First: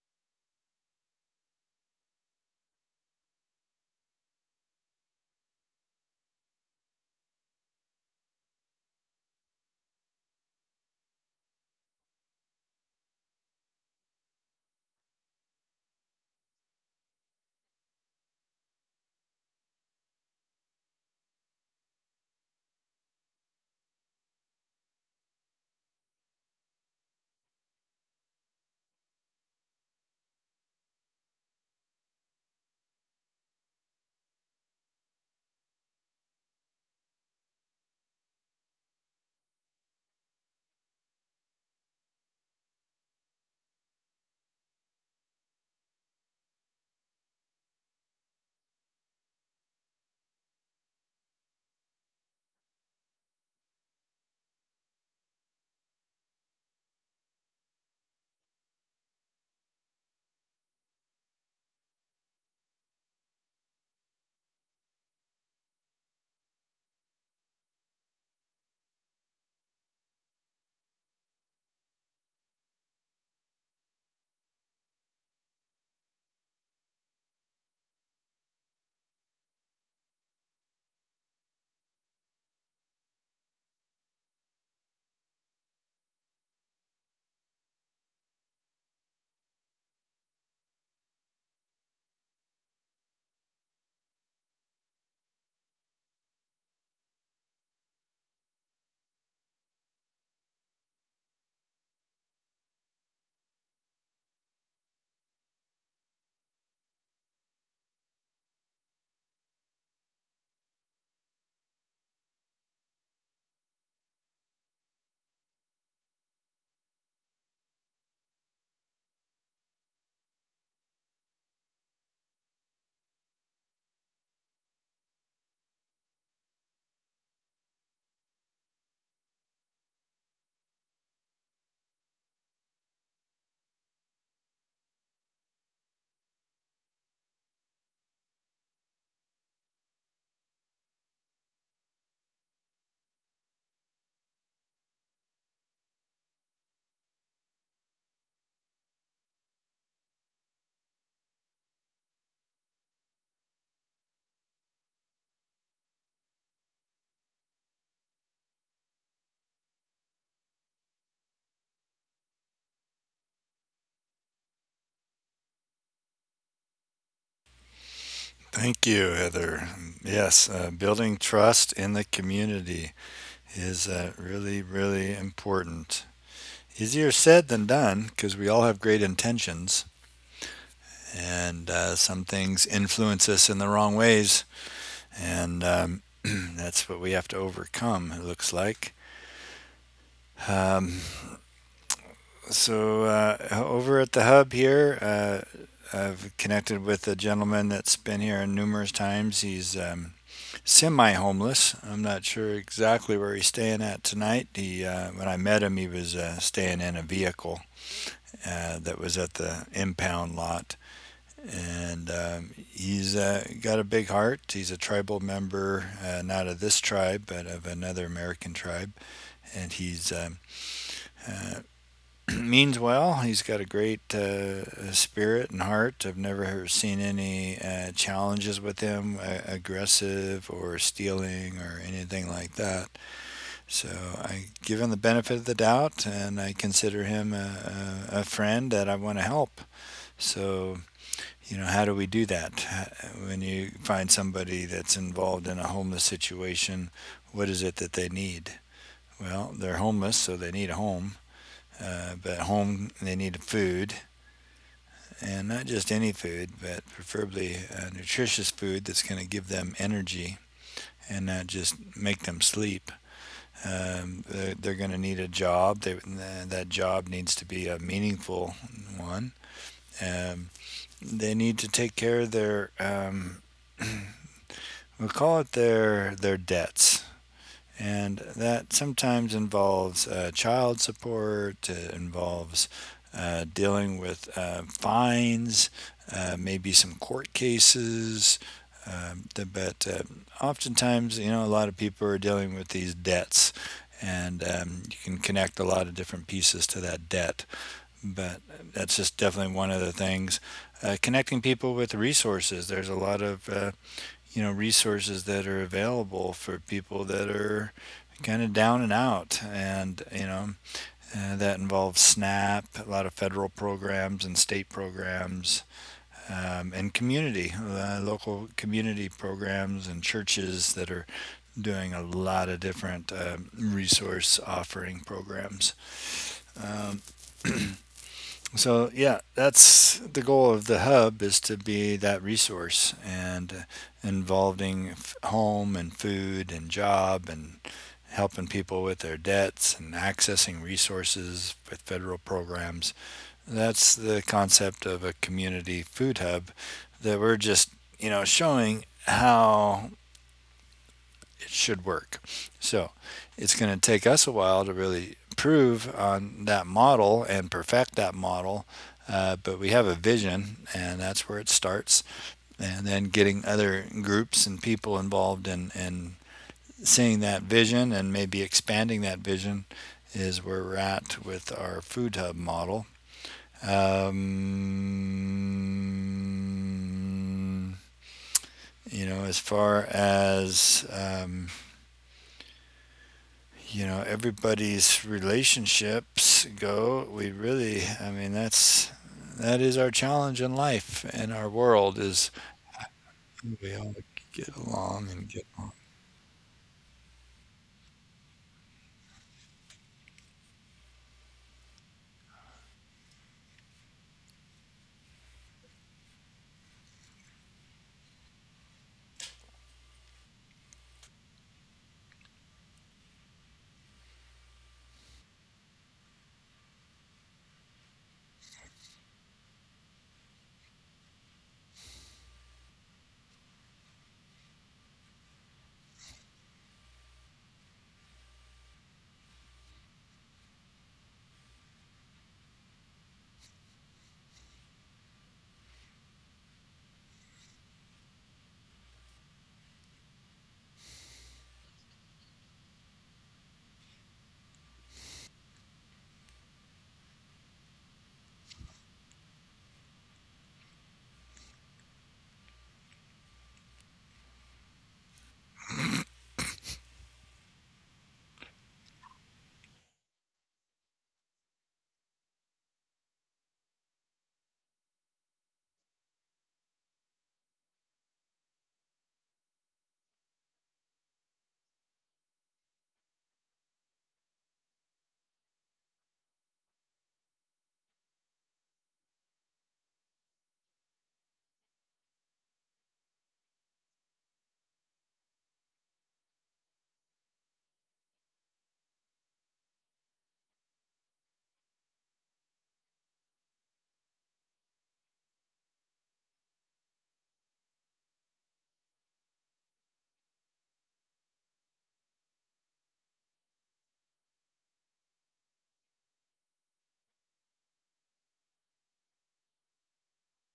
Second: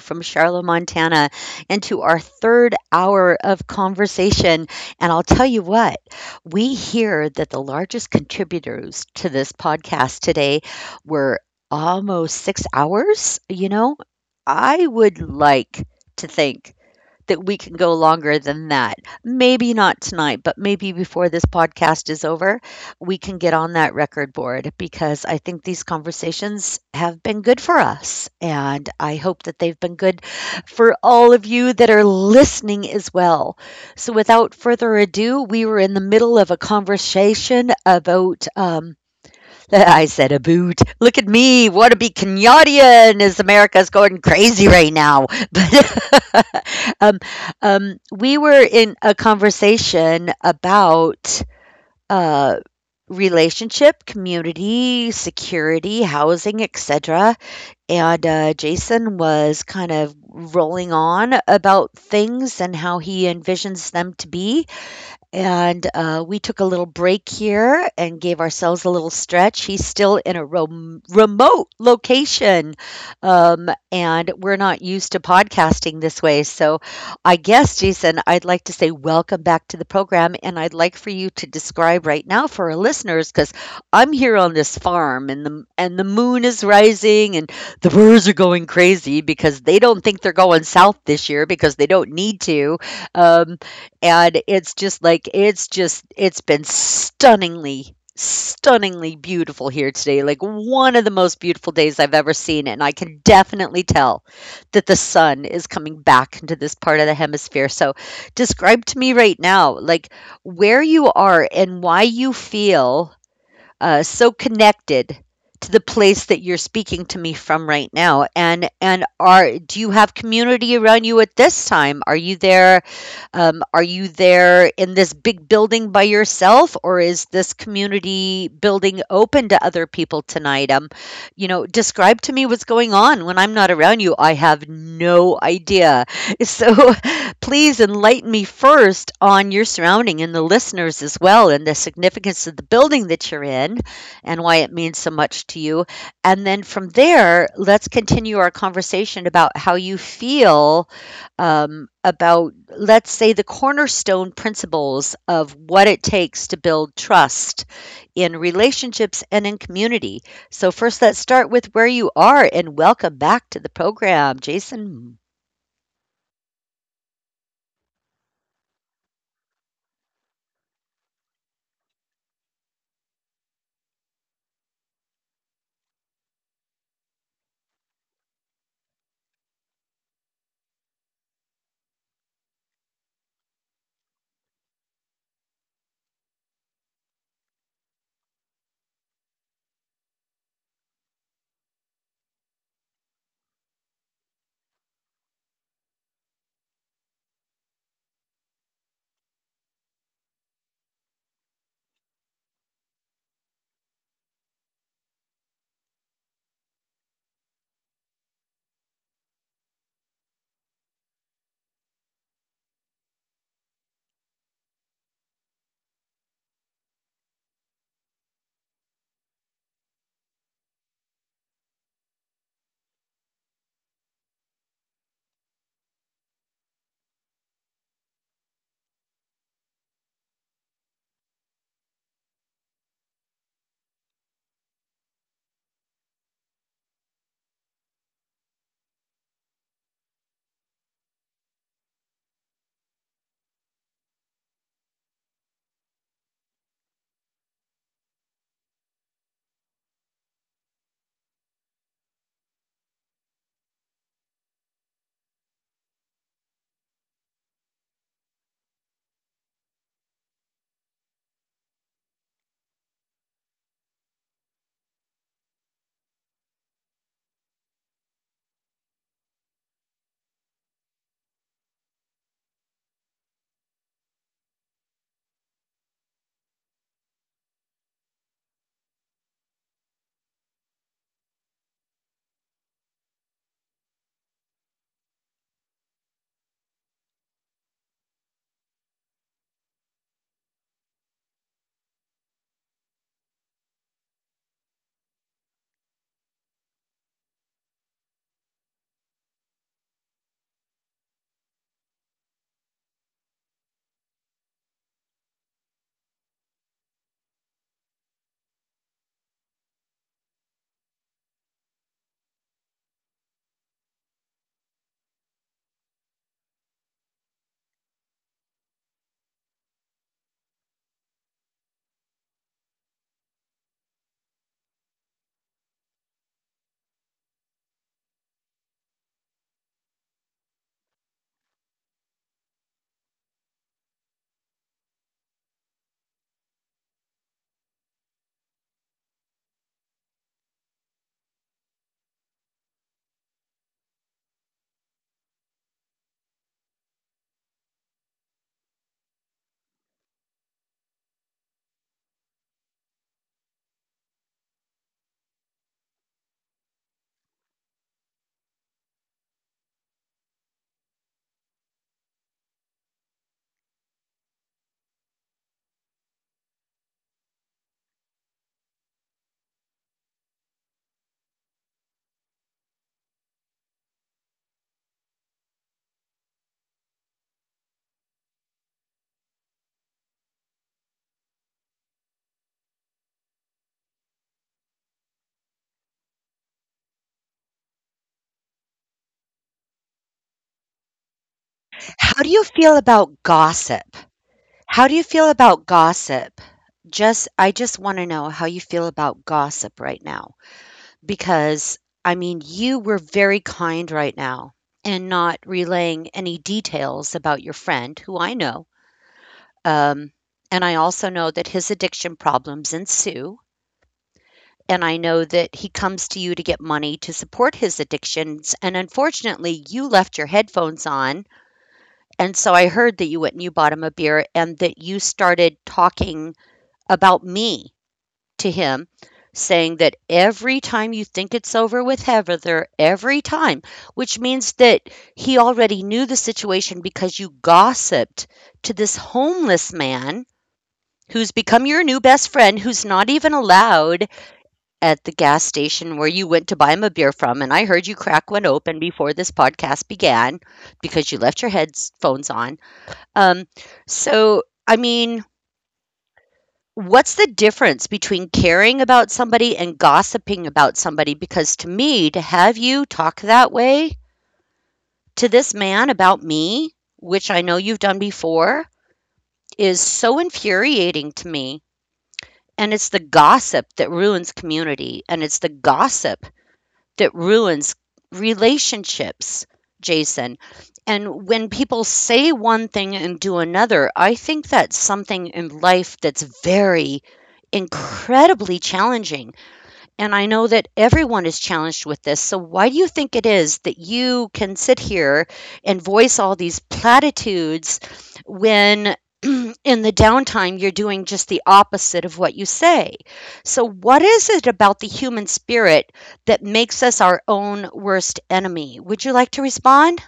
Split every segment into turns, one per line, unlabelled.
from Charlotte, Montana, into our third hour of conversation. And I'll tell you what, we hear that the largest contributors to this podcast today were almost 6 hours. You know, I would like to think that we can go longer than that. Maybe not tonight, but maybe before this podcast is over, we can get on that record board because I think these conversations have been good for us. And I hope that they've been good for all of you that are listening as well. So, without further ado, we were in the middle of a conversation about I said, a boot. Look at me. Want to be Kenyatta as America's going crazy right now. But um, we were in a conversation about uh, relationship, community, security, housing, etc. And Jason was kind of rolling on about things and how he envisions them to be. And we took a little break here and gave ourselves a little stretch. He's still in a remote location, and we're not used to podcasting this way. So, I guess, Jason, I'd like to say welcome back to the program, and I'd like for you to describe right now for our listeners because I'm here on this farm, and the moon is rising, and the birds are going crazy because they don't think they're going south this year because they don't need to. Um, and it's just like it's just it's been stunningly beautiful here today, like one of the most beautiful days I've ever seen. And I can definitely tell that the sun is coming back into this part of the hemisphere. So describe to me right now, like, where you are and why you feel so connected to the place that you're speaking to me from right now. And are do you have community around you at this time? Are you there, are you there in this big building by yourself, or is this community building open to other people tonight? You know, describe to me what's going on when I'm not around you. I have no idea. So please enlighten me first on your surrounding and the listeners as well, and the significance of the building that you're in and why it means so much to you. And then from there, let's continue our conversation about how you feel about, let's say, the cornerstone principles of what it takes to build trust in relationships and in community. So, first, let's start with where you are and welcome back to the program, Jason.
Thank you, Heather. Yes, building trust in the community is really, really important. Easier said than done because we all have great intentions, and some things influence us in the wrong ways, and that's what we have to overcome, it looks like. Um, so over at the hub here, I've connected with a gentleman that's been here numerous times. He's semi homeless. I'm not sure exactly where he's staying at tonight. He when I met him, he was staying in a vehicle that was at the impound lot, and he's got a big heart. He's a tribal member, not of this tribe, but of another American tribe, and he's. Uh, means well. He's got a great spirit and heart. I've never seen any challenges with him, aggressive or stealing or anything like that. So I give him the benefit of the doubt, and I consider him a friend that I want to help. So, you know, how do we do that? When you find somebody that's involved in a homeless situation, what is it that they need? Well, they're homeless, so they need a home. But home, they need food, and not just any food, but preferably nutritious food that's going to give them energy and not just make them sleep. They're going to need a job. That job needs to be a meaningful one. Um, they need to take care of their, we'll call it their debts, and that sometimes involves child support. It involves dealing with fines, maybe some court cases. But Oftentimes, you know, a lot of people are dealing with these debts, and you can connect a lot of different pieces to that debt. But that's just definitely one of the things. Connecting people with resources. There's a lot of you know, resources that are available for people that are kind of down and out, and you know, that involves snap, a lot of federal programs and state programs, and community local community programs and churches that are doing a lot of different resource offering programs. So yeah, that's the goal of the hub, is to be that resource and involving home and food and job and helping people with their debts and accessing resources with federal programs. That's the concept of a community food hub that we're just, you know, showing how it should work. So it's going to take us a while to really prove on that model and perfect that model. But we have a vision, and that's where it starts. And then getting other groups and people involved in seeing that vision and maybe expanding that vision is where we're at with our food hub model. Um, you know, as far as. You know, everybody's relationships go, we really, I mean, that's that is our challenge in life, and our world is
How do you feel about
we all
gossip?
get along
How do
and
you
get
feel about gossip? I just want to know how you feel about gossip right now because, I mean, you were very kind right now and not relaying any details about your friend who I know. Um, and I also know that his addiction problems ensue. And I know that he comes to you to get money to support his addictions. And unfortunately, you left your headphones on. And so I heard that you went and you bought him a beer and that you started talking about me to him, saying that every time you think it's over with Heather, every time, which means that he already knew the situation because you gossiped to this homeless man who's become your new best friend, who's not even allowed at the gas station where you went to buy him a beer from. And I heard you crack one open before this podcast began because you left your headphones on. Um, so, I mean, what's the difference between caring about somebody and gossiping about somebody? Because to me, to have you talk that way to this man about me, which I know you've done before, is so infuriating to me. And it's the gossip that ruins community, and it's the gossip that ruins relationships, Jason. And when people say one thing and do another, I think that's something in life that's very incredibly challenging, and I know that everyone is challenged with this. So why do you think it is that you can sit here and voice all these platitudes when in the downtime you're doing just the opposite of what you say? So what is it about the human spirit that makes us our own worst enemy? Would you like to respond?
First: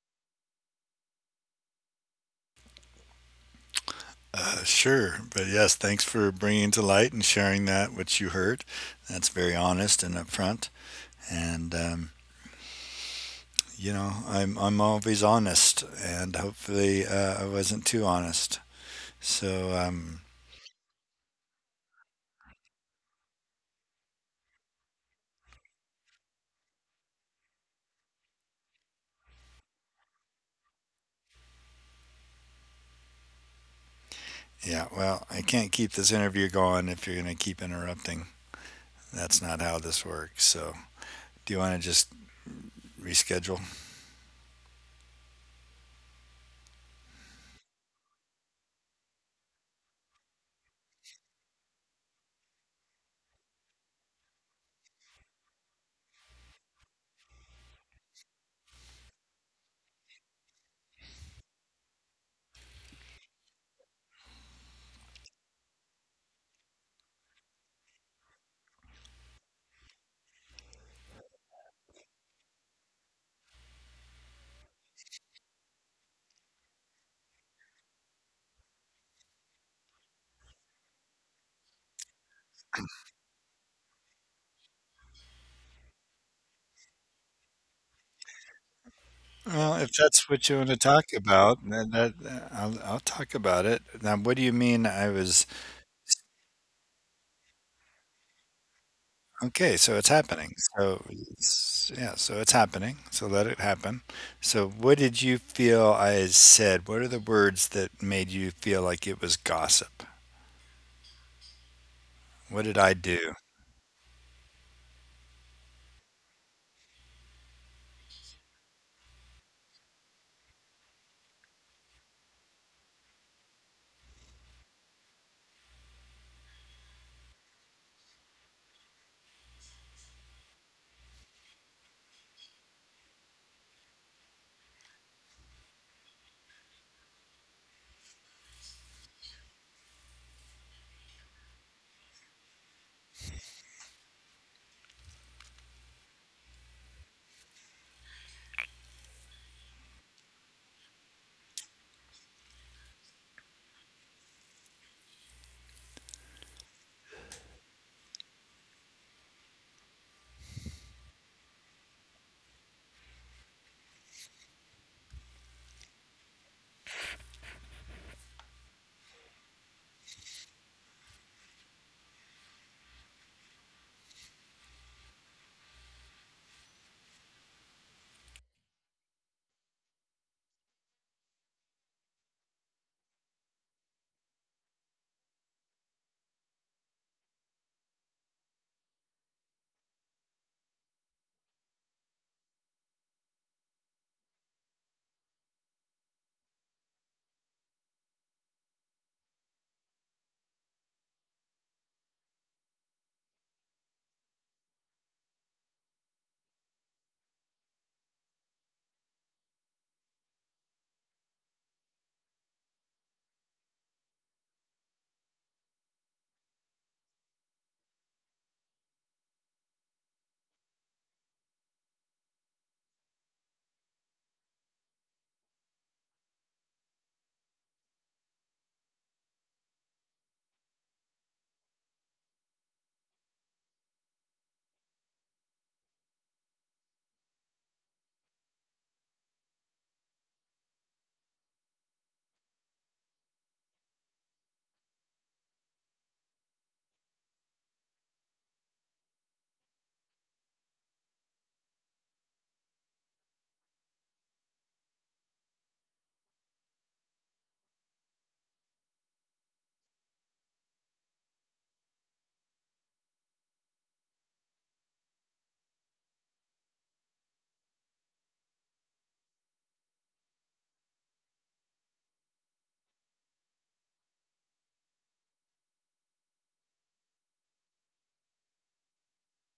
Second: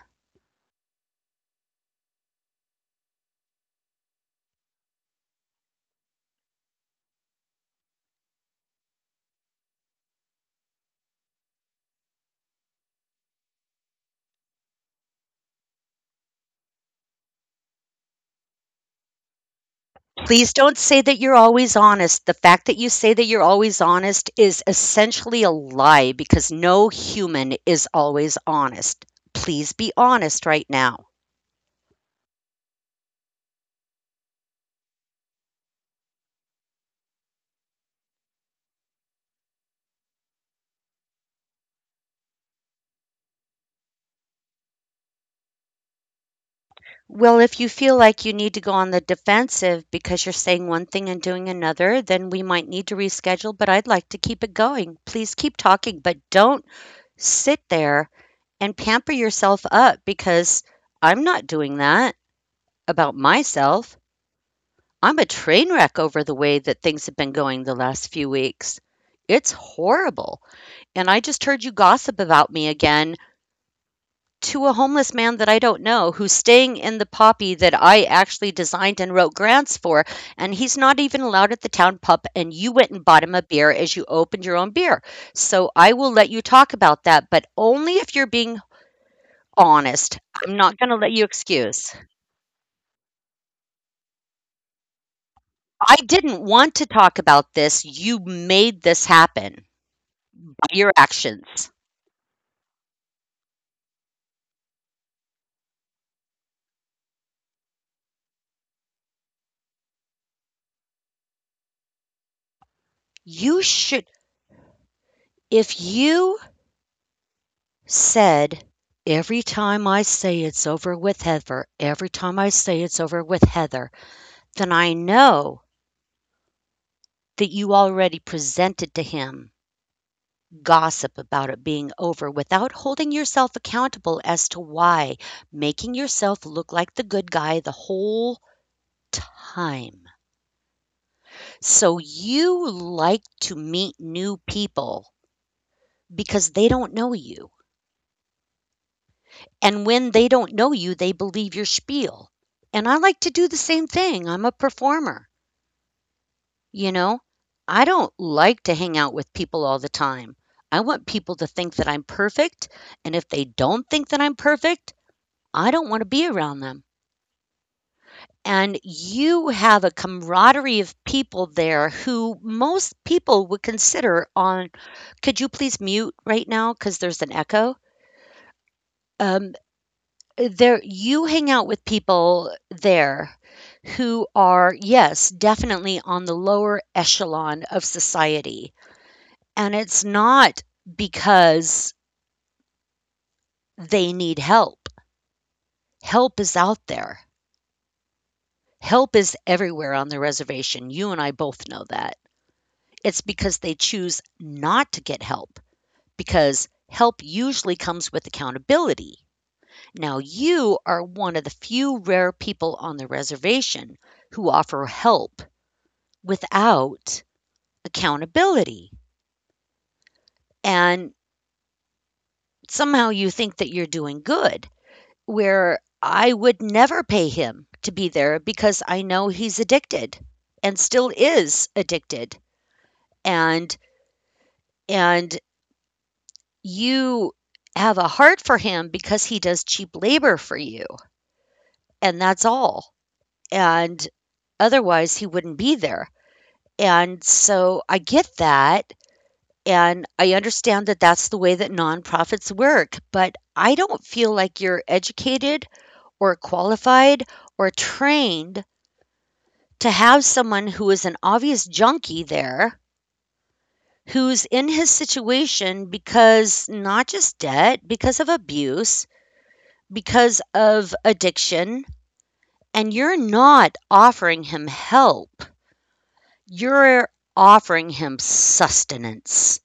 sure, but yes, thanks for bringing to light and sharing that which you heard. That's very honest and upfront, and you know, I'm always honest, and hopefully I wasn't too honest. so um,
Please don't say that you're always honest. The fact that you say that you're always honest is essentially a lie because no human is always honest. Please be honest right now.
yeah, well, I can't keep this interview going if you're going to keep interrupting. That's not how this works. So, do you want to just reschedule?
Well, if you feel like you need to go on the defensive because you're saying one thing and doing another, then we might need to reschedule, but I'd like to keep it going. Please keep talking, but don't sit there and pamper yourself up because I'm not doing that about myself. I'm a train wreck over the way that things have been going the last few weeks. It's horrible. And I just heard you gossip about me again to a homeless man that I don't know, who's staying in the poppy that I actually designed and wrote grants for. And he's not even allowed at the town pub. And you went and bought him a beer as you opened your own beer. So I will let you talk about that, but only if you're being
Well, if that's
honest.
what you want
I'm
to
not going
talk
to let you
about, then
excuse.
that, I'll talk about it. Now, what do you mean? I was
I didn't want to talk about this. You made this
okay.
happen.
So it's happening. So
Your actions.
it's, yeah, so it's happening. So let it happen. So, what did you feel I said? What are the words that made you feel like it was gossip? What did I do?
You should, if you said, "Every time I say it's over with Heather, every time I say it's over with Heather," then I know that you already presented to him gossip about it being over without holding yourself accountable as to why, making yourself look like the good guy the whole time. So you like to meet new people because they don't know you. And when they don't know you, they believe your spiel. And I like to do the same thing. I'm a performer, you know? I don't like to hang out with people all the time. I want people to think that I'm perfect. And if they don't think that I'm perfect, I don't want to be around them. And you have a camaraderie of people there who most people would consider on. Could you please mute right now? Because there's an echo. Um, There you hang out with people there who are, yes, definitely on the lower echelon of society, and it's not because they need help. Help is out there. Help is everywhere on the reservation, you and I both know that. It's because they choose not to get help, because help usually comes with accountability. Now, you are one of the few rare people on the reservation who offer help without accountability. And somehow you think that you're doing good, where I would never pay him to be there because I know he's addicted and still is addicted. And and you have a heart for him because he does cheap labor for you, and that's all. And otherwise he wouldn't be there. And so I get that. And I understand that that's the way that nonprofits work, but I don't feel like you're educated or qualified or trained to have someone who is an obvious junkie there, who's in his situation because not just debt, because of abuse, because of addiction, and you're not offering him help. You're offering him sustenance,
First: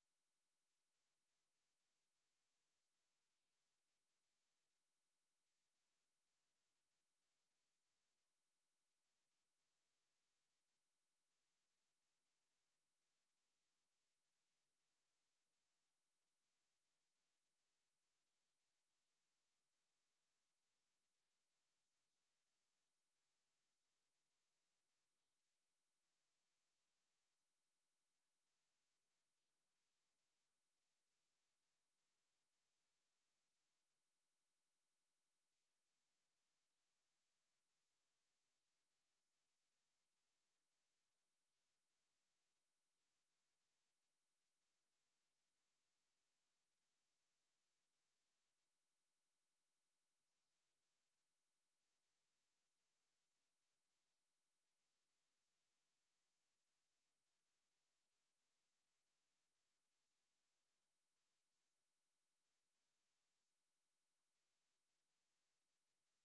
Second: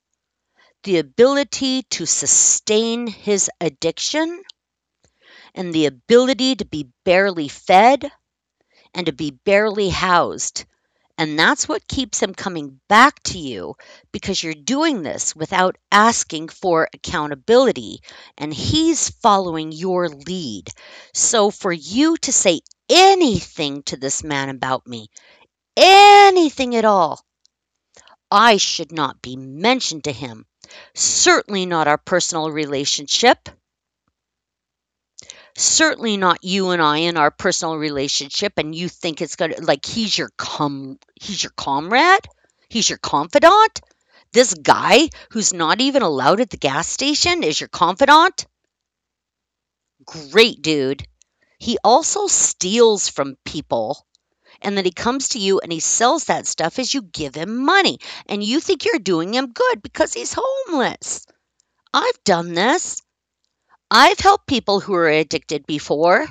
the ability to sustain his addiction and the ability to be barely fed and to be barely housed. And that's what keeps them coming back to you because you're doing this without asking for accountability. And he's following your lead. So for you to say anything to this man about me, anything at all, I should not be mentioned to him. Certainly not our personal relationship. Certainly not you and I in our personal relationship, and you think it's gonna, like, he's your com he's your comrade? He's your confidant? This guy who's not even allowed at the gas station is your confidant? Great dude. He also steals from people, and then he comes to you and he sells that stuff as you give him money, and you think you're doing him good because he's homeless. I've done this. I've helped people who are addicted before.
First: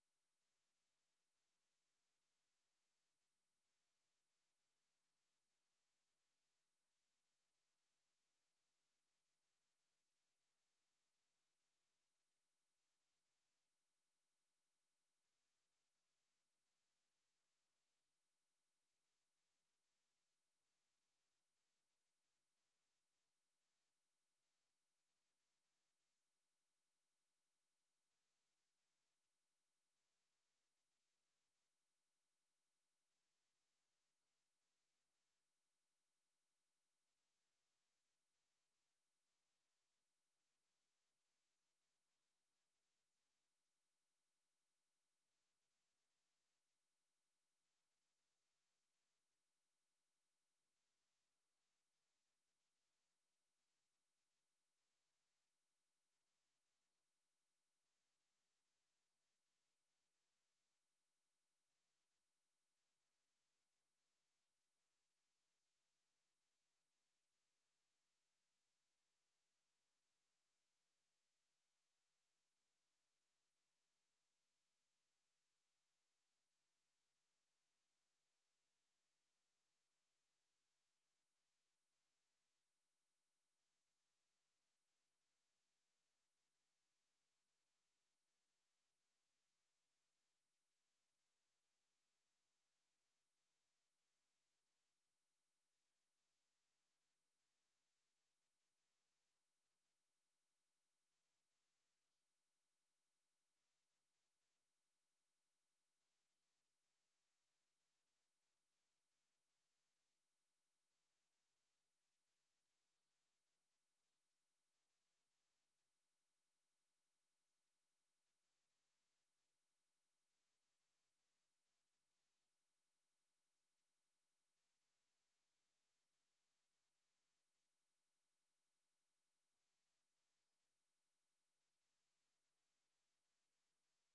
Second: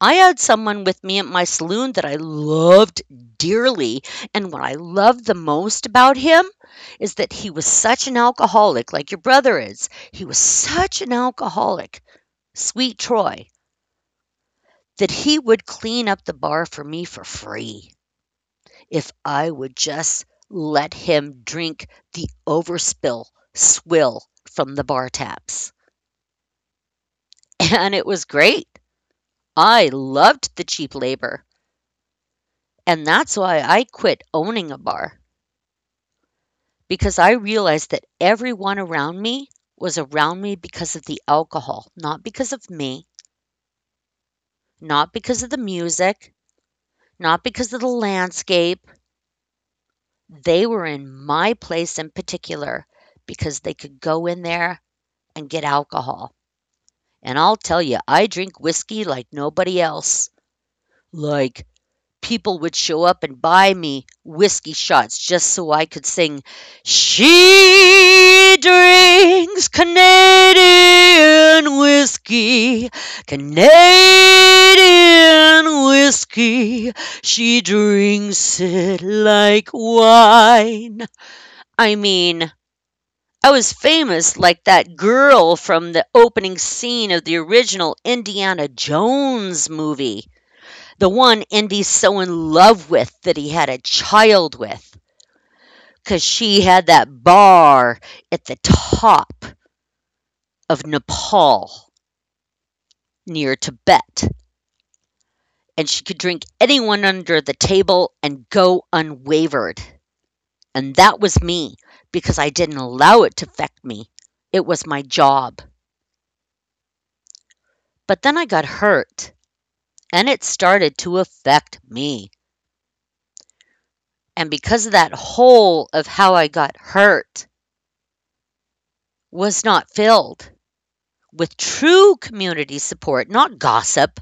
I had someone with me at my saloon that I loved dearly, and what I loved the most about him is that he was such an alcoholic, like your brother is. He was such an alcoholic, sweet Troy, that he would clean up the bar for me for free if I would just let him drink the overspill swill from the bar taps. And it was great. I loved the cheap labor. And that's why I quit owning a bar. Because I realized that everyone around me was around me because of the alcohol, not because of me, not because of the music, not because of the landscape. They were in my place in particular because they could go in there and get alcohol. And I'll tell you, I drink whiskey like nobody else. Like People would show up and buy me whiskey shots just so I could sing, "She drinks Canadian whiskey, she drinks it like wine." I mean, I was famous like that girl from the opening scene of the original Indiana Jones movie, the one Indy's so in love with that he had a child with, because she had that bar at the top of Nepal near Tibet, and she could drink anyone under the table and go unwavered. And that was me, because I didn't allow it to affect me. It was my job. But then I got hurt, and it started to affect me. And because of that hole of how I got hurt was not filled with true community support, not gossip,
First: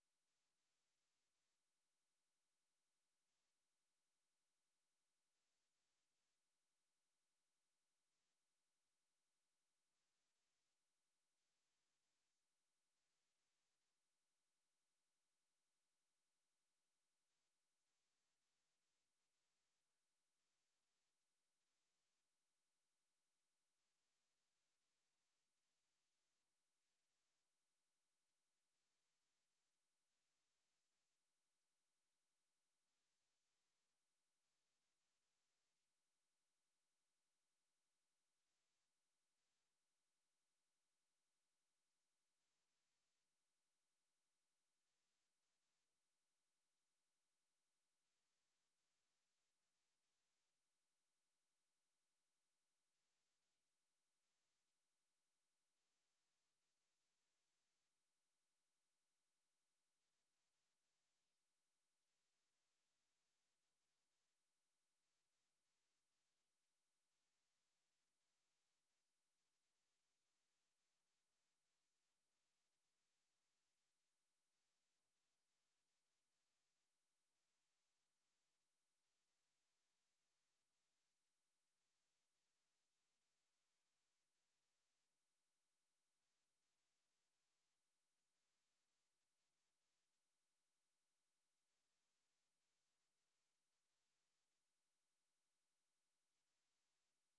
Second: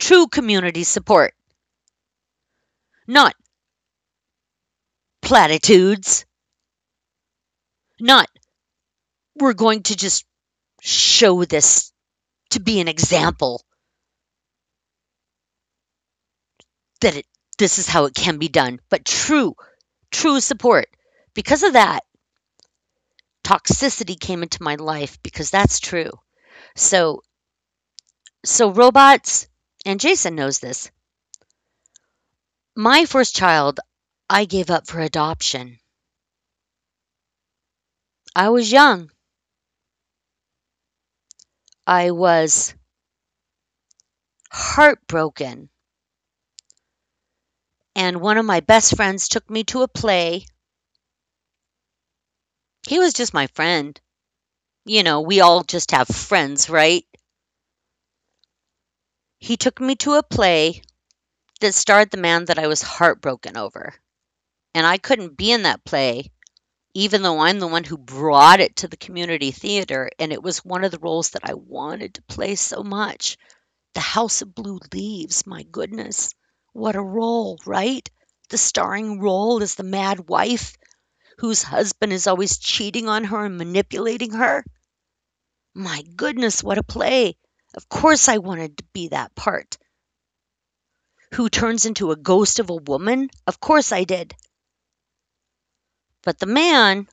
true community support, not platitudes, not we're going to just show this to be an example that it, this is how it can be done, but true, true support. Because of that, toxicity came into my life because that's true. So, so robots, and Jason knows this. My first child, I gave up for adoption. I was young. I was heartbroken, and one of my best friends took me to a play. He was just my friend. You know, we all just have friends, right? He took me to a play that starred the man that I was heartbroken over. And I couldn't be in that play, even though I'm the one who brought it to the community theater. And it was one of the roles that I wanted to play so much. The House of Blue Leaves, my goodness. What a role, right? The starring role is the mad wife whose husband is always cheating on her and manipulating her. My goodness, what a play! Of course I wanted to be that part. Who turns into a ghost of a woman? Of course I did. But the man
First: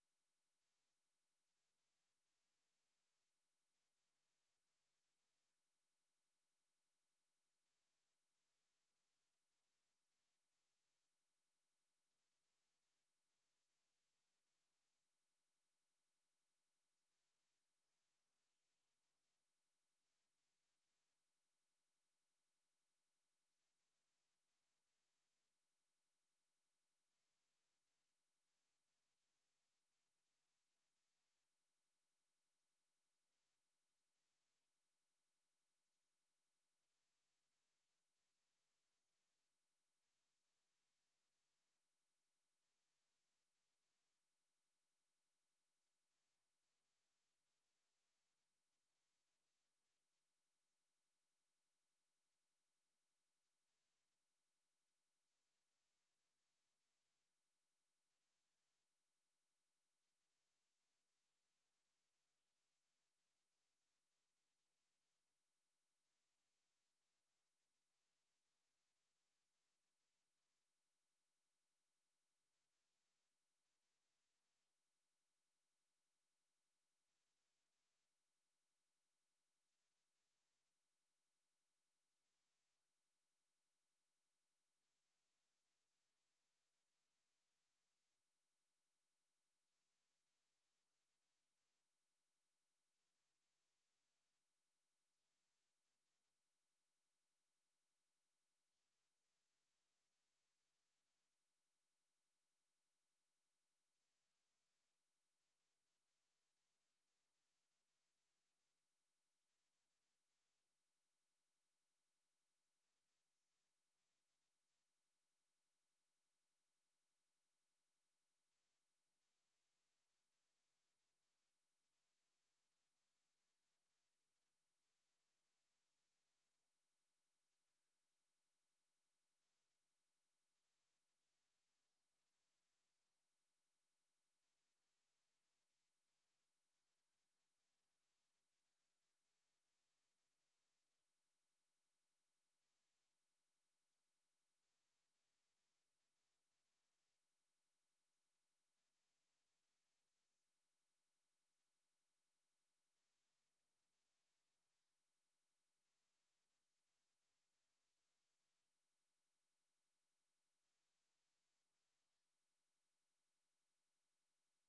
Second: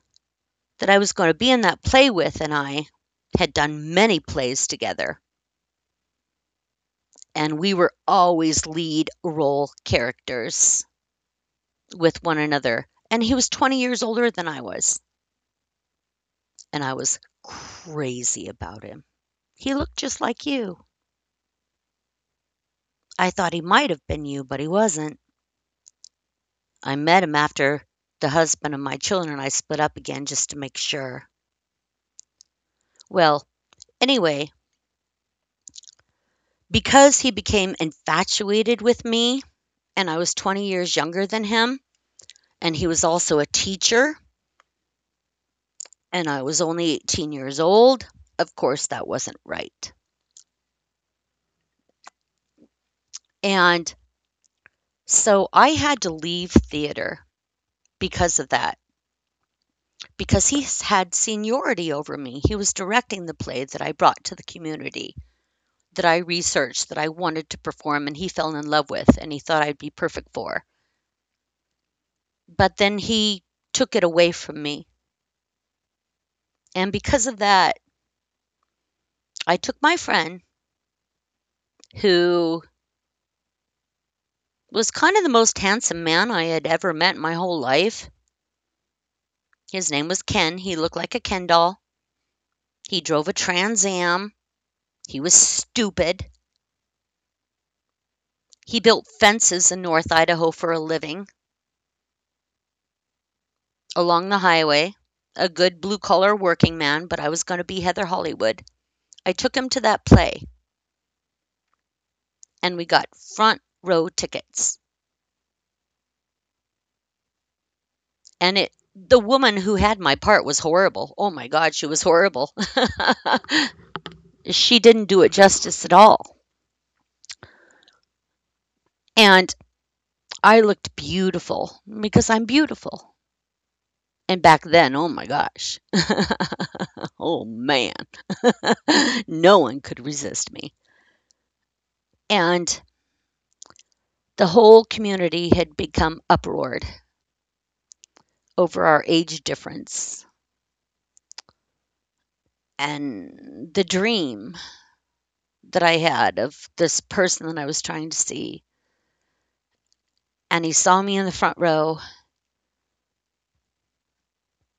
that I was going to be in that play with and I had done many plays together, and we were always lead role characters with one another. And he was 20 years older than I was, and I was crazy about him. He looked just like you. I thought he might have been you, but he wasn't. I met him after the husband of my children and I split up again, just to make sure. Well, anyway, because he became infatuated with me and I was 20 years younger than him, and he was also a teacher and I was only 18 years old, of course that wasn't right. And so I had to leave theater because of that, because he had seniority over me. He was directing the play that I brought to the community, that I researched, that I wanted to perform and he fell in love with and he thought I'd be perfect for. But then he took it away from me. And because of that, I took my friend who was kind of the most handsome man I had ever met in my whole life. His name was Ken. He looked like a Ken doll. He drove a Trans Am. He was stupid. He built fences in North Idaho for a living along the highway. A good blue collar working man, but I was going to be Heather Hollywood. I took him to that play and we got front row tickets. And it the woman who had my part was horrible. Oh my god, she was horrible. She didn't do it justice at all. And I looked beautiful because I'm beautiful. And back then, oh my gosh. Oh man, no one could resist me. And the whole community had become uproared over our age difference and the dream that I had of this person that I was trying to see, and he saw me in the front row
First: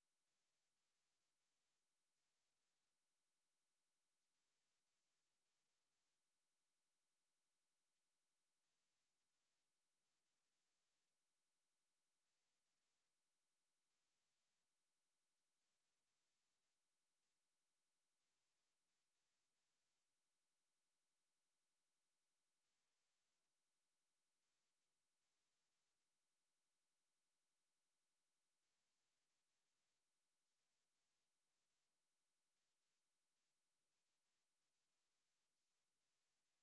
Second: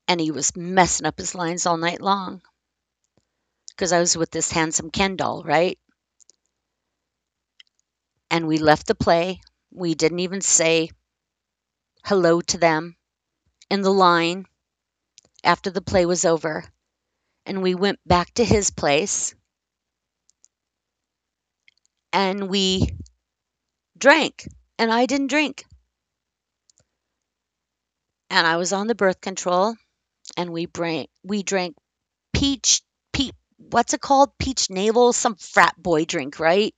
and he was messing up his lines all night long because I was with this handsome Ken doll, right? And we left the play. We didn't even say hello to them in the line after the play was over. And we went back to his place and we drank. And I didn't drink. And I was on the birth control, and we drank peach pe what's it called? Peach navel, some frat boy drink, right?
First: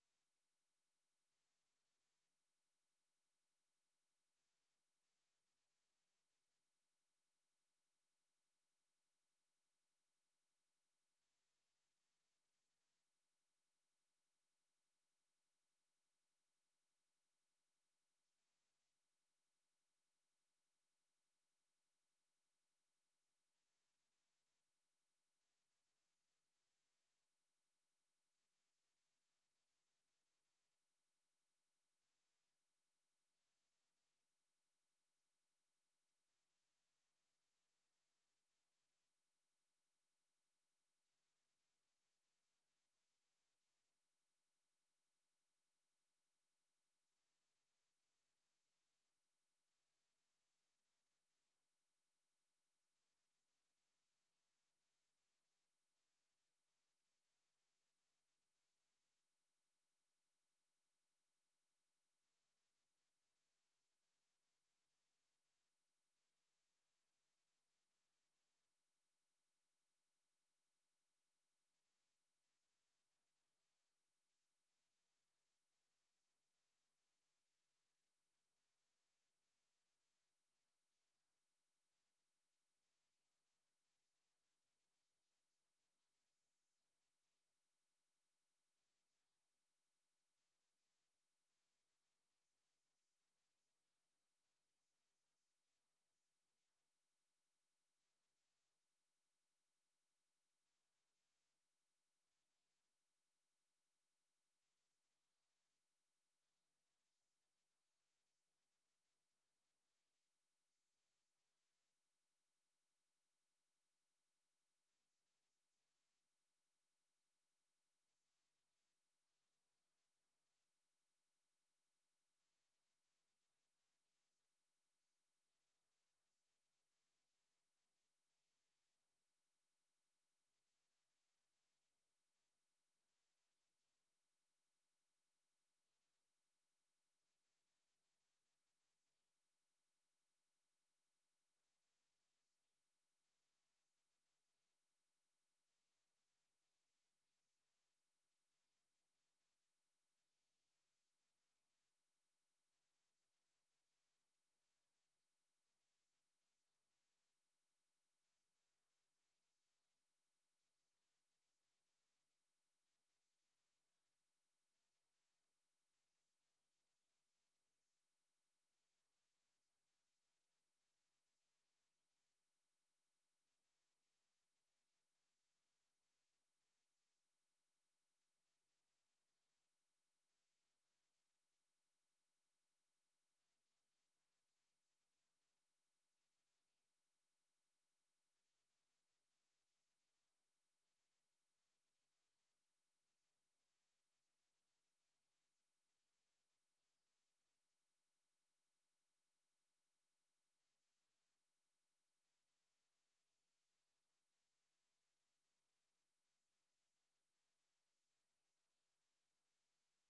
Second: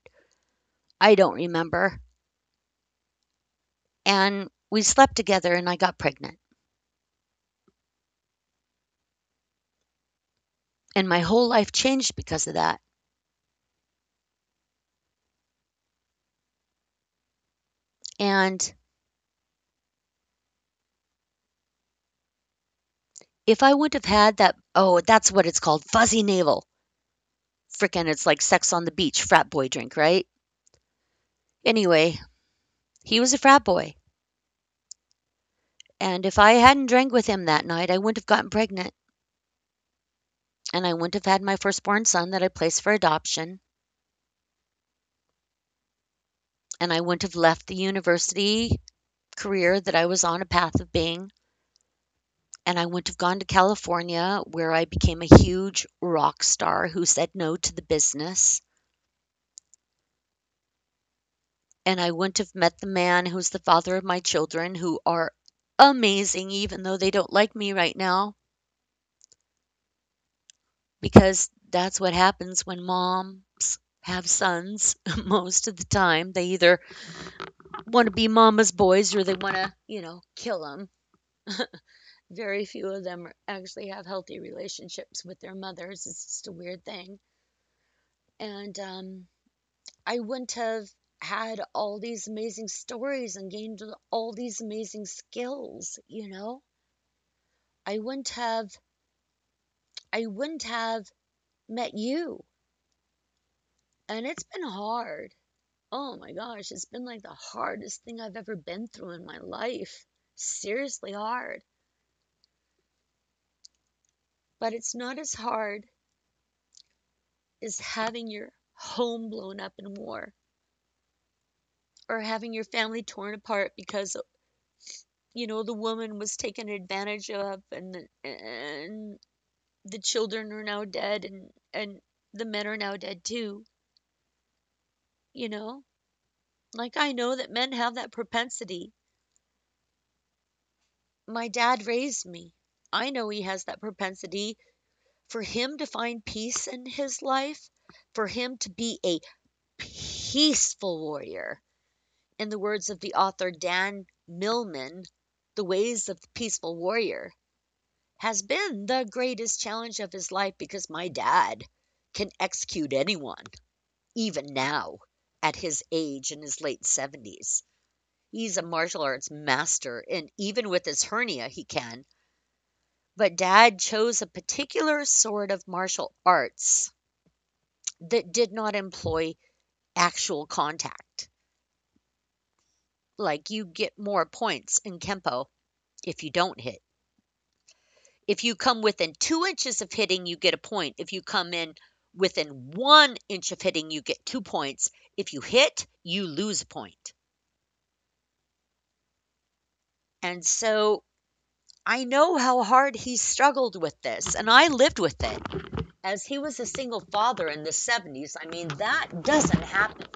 I don't remember. And we slept together and I got pregnant. And my whole life changed because of that. And if I wouldn't have had that, oh, that's what it's called, fuzzy navel. Freaking, it's like sex on the beach, frat boy drink, right? Anyway, he was a frat boy. And if I hadn't drank with him that night, I wouldn't have gotten pregnant. And I wouldn't have had my firstborn son that I placed for adoption. And I wouldn't have left the university career that I was on a path of being, and I wouldn't have gone to California where I became a huge rock star who said no to the business. And I wouldn't have met the man who's the father of my children who are amazing, even though they don't like me right now, because that's what happens when moms have sons most of the time. They either want to be mama's boys or they want to, you know, kill them. Very few of them actually have healthy relationships with their mothers. It's just a weird thing. And I wouldn't have had all these amazing stories and gained all these amazing skills, you know? I wouldn't have I wouldn't have met you. And it's been hard. Oh my gosh, it's been like the hardest thing I've ever been through in my life. Seriously hard. But it's not as hard as having your home blown up in war, or having your family torn apart because, you know, the woman was taken advantage of, and the children are now dead, and the men are now dead too, you know? Like, I know that men have that propensity. My dad raised me. I know he has that propensity for him to find peace in his life, for him to be a peaceful warrior. In the words of the author Dan Millman, The Ways of the Peaceful Warrior has been the greatest challenge of his life, because my dad can execute anyone even now at his age in his late 70s. He's a martial arts master, and even with his hernia, he can. But dad chose a particular sort of martial arts that did not employ actual contact. Like, you get more points in Kempo if you don't hit. If you come within 2 inches of hitting, you get a point. If you come in within one inch of hitting, you get 2 points. If you hit, you lose a point. And so I know how hard he struggled with this, and I lived with it. As he was a single father in the 70s, I mean, that doesn't happen.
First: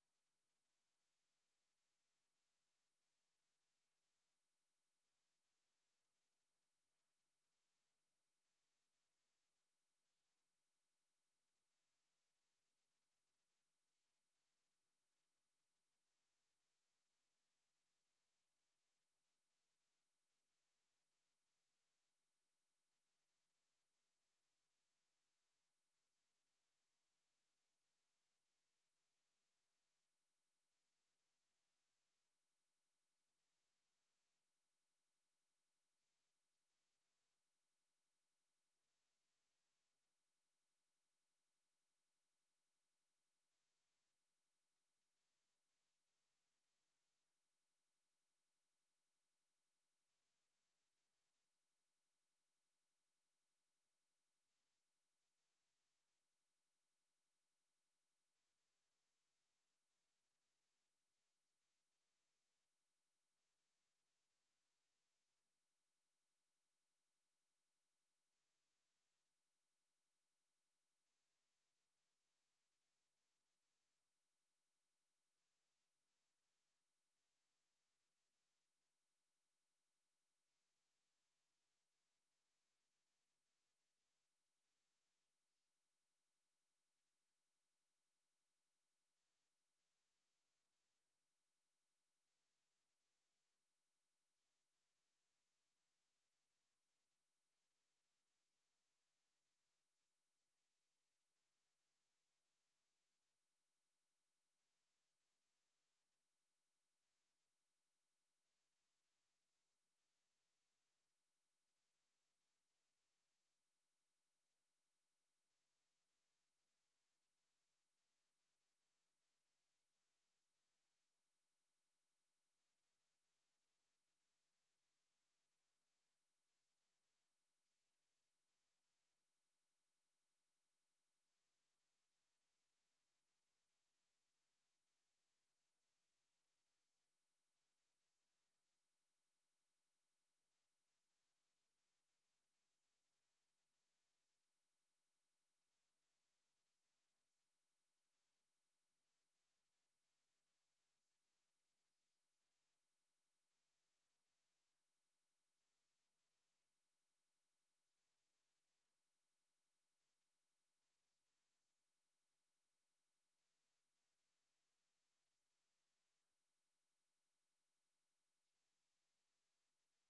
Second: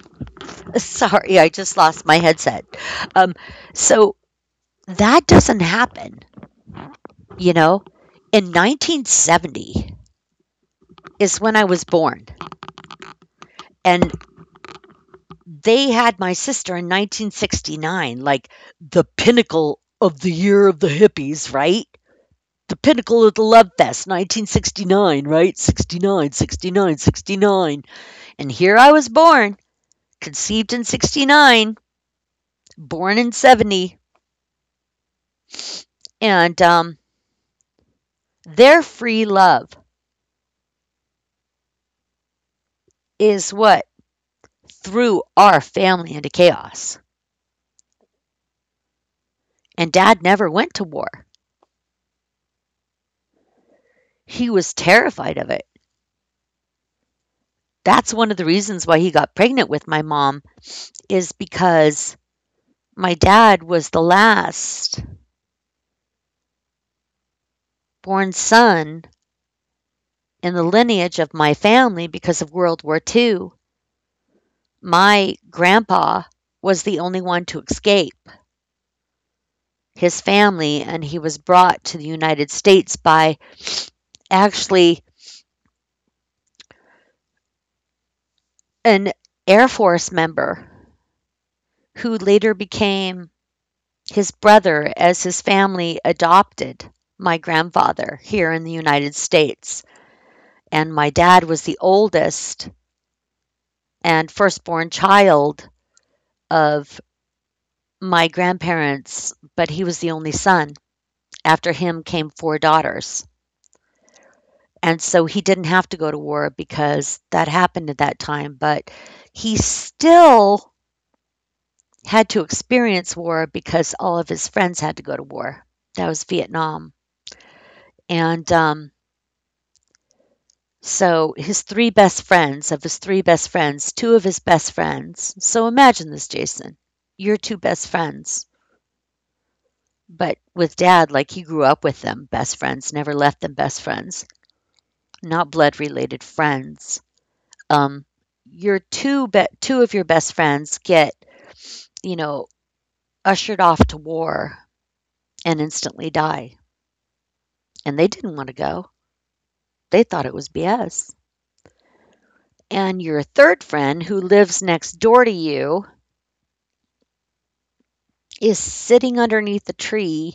Sorry, I just lost my headset. Um, so that doesn't happen, you know? In 1970 is when I was born, and they had my sister in 1969, like the pinnacle of the year of the hippies, right? The pinnacle of the Love Fest, 1969, right? 69, 69, 69. And here I was born, conceived in 69, born in 70. And Their free love is what threw our family into chaos. And dad never went to war, he was terrified of it. That's one of the reasons why he got pregnant with my mom, is because my dad was the last born son in the lineage of my family because of World War II. My grandpa was the only one to escape his family, and he was brought to the United States by actually an Air Force member who later became his brother, as his family adopted my grandfather here in the United States. And my dad was the oldest and firstborn child of my grandparents, but he was the only son. After him came 4 daughters. And so he didn't have to go to war because that happened at that time, but he still had to experience war because all of his friends had to go to war. That was Vietnam. And so his three best friends, of his three best friends, two of his best friends. So imagine this, Jason. Your two best friends, but with dad, like he grew up with them, best friends, never left them best friends, not blood related friends um, your two of your best friends get you know ushered off to war and instantly die, and they didn't want to go. They thought it was bs. And your third friend who lives next door to you is sitting underneath a tree,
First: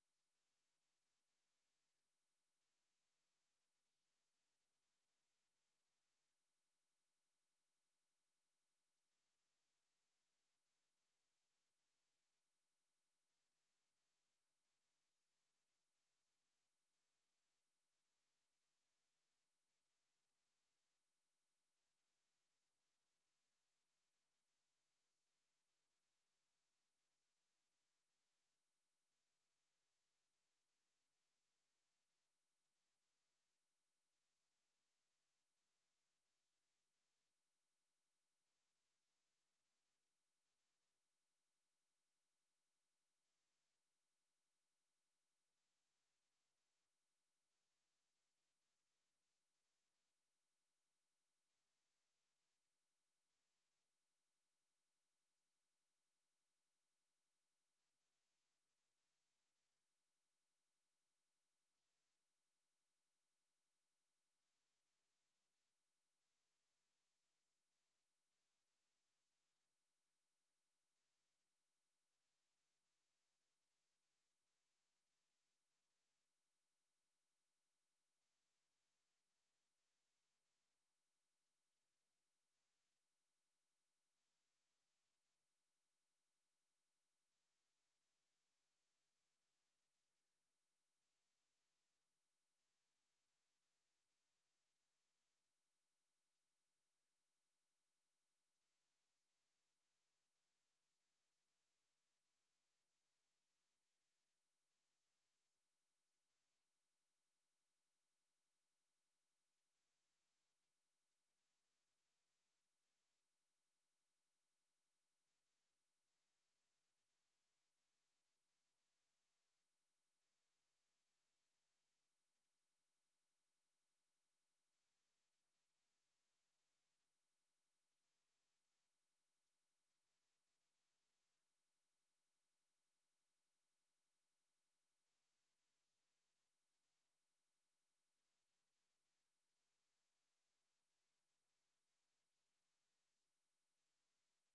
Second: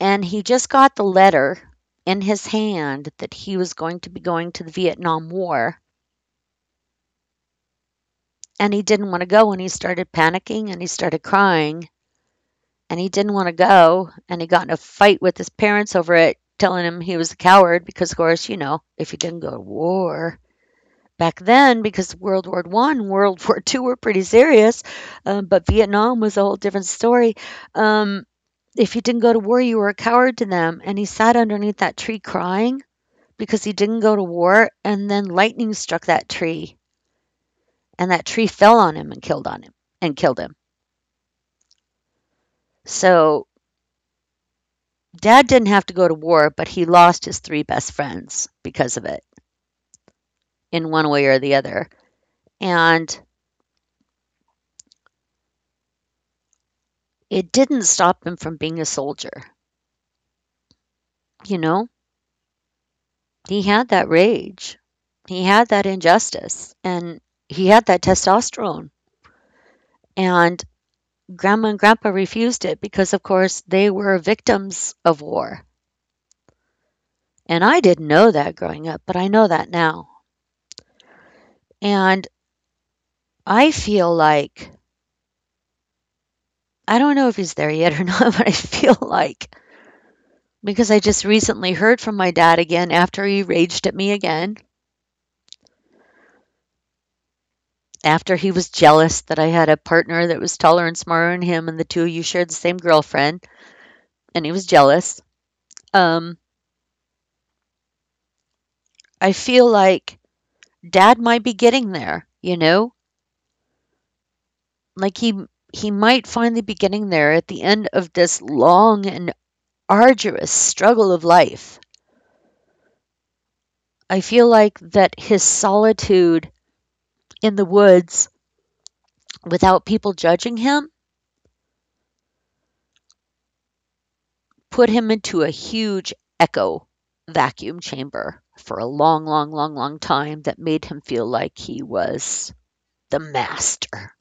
and he just got the letter in his hand that he was going to be going to the Vietnam War. And he didn't want to go, and he started panicking, and he started crying, and he didn't want to go, and he got in a fight with his parents over it, telling him he was a coward because, of course, you know, if you didn't go to war back then, because world war one world war two were pretty serious. But vietnam was a whole different story. um, if you didn't go to war, you were a coward to them. And he sat underneath that tree crying because he didn't go to war. And then lightning struck that tree, and that tree fell on him and killed on him and killed him. So Dad didn't have to go to war, but he lost his three best friends because of it, in one way or the other. And it didn't stop him from being a soldier. You know, he had that rage, he had that injustice, and he had that testosterone. And grandma and grandpa refused it because, of course, they were victims of war. And I didn't know that growing up, but I know that now. And I feel like, I don't know if he's there yet or not, but I feel like. Because I just recently heard from my dad again, after he raged at me again, after he was jealous that I had a partner that was taller and smarter than him, and the two of you shared the same girlfriend, and he was jealous. Um, I feel like dad might be getting there, you know? Like he might finally be getting there at the end of this long and arduous struggle of life. I feel like that his solitude in the woods without people judging him put him into a huge echo vacuum chamber for a long, long, long, long time that made him feel like he was the master.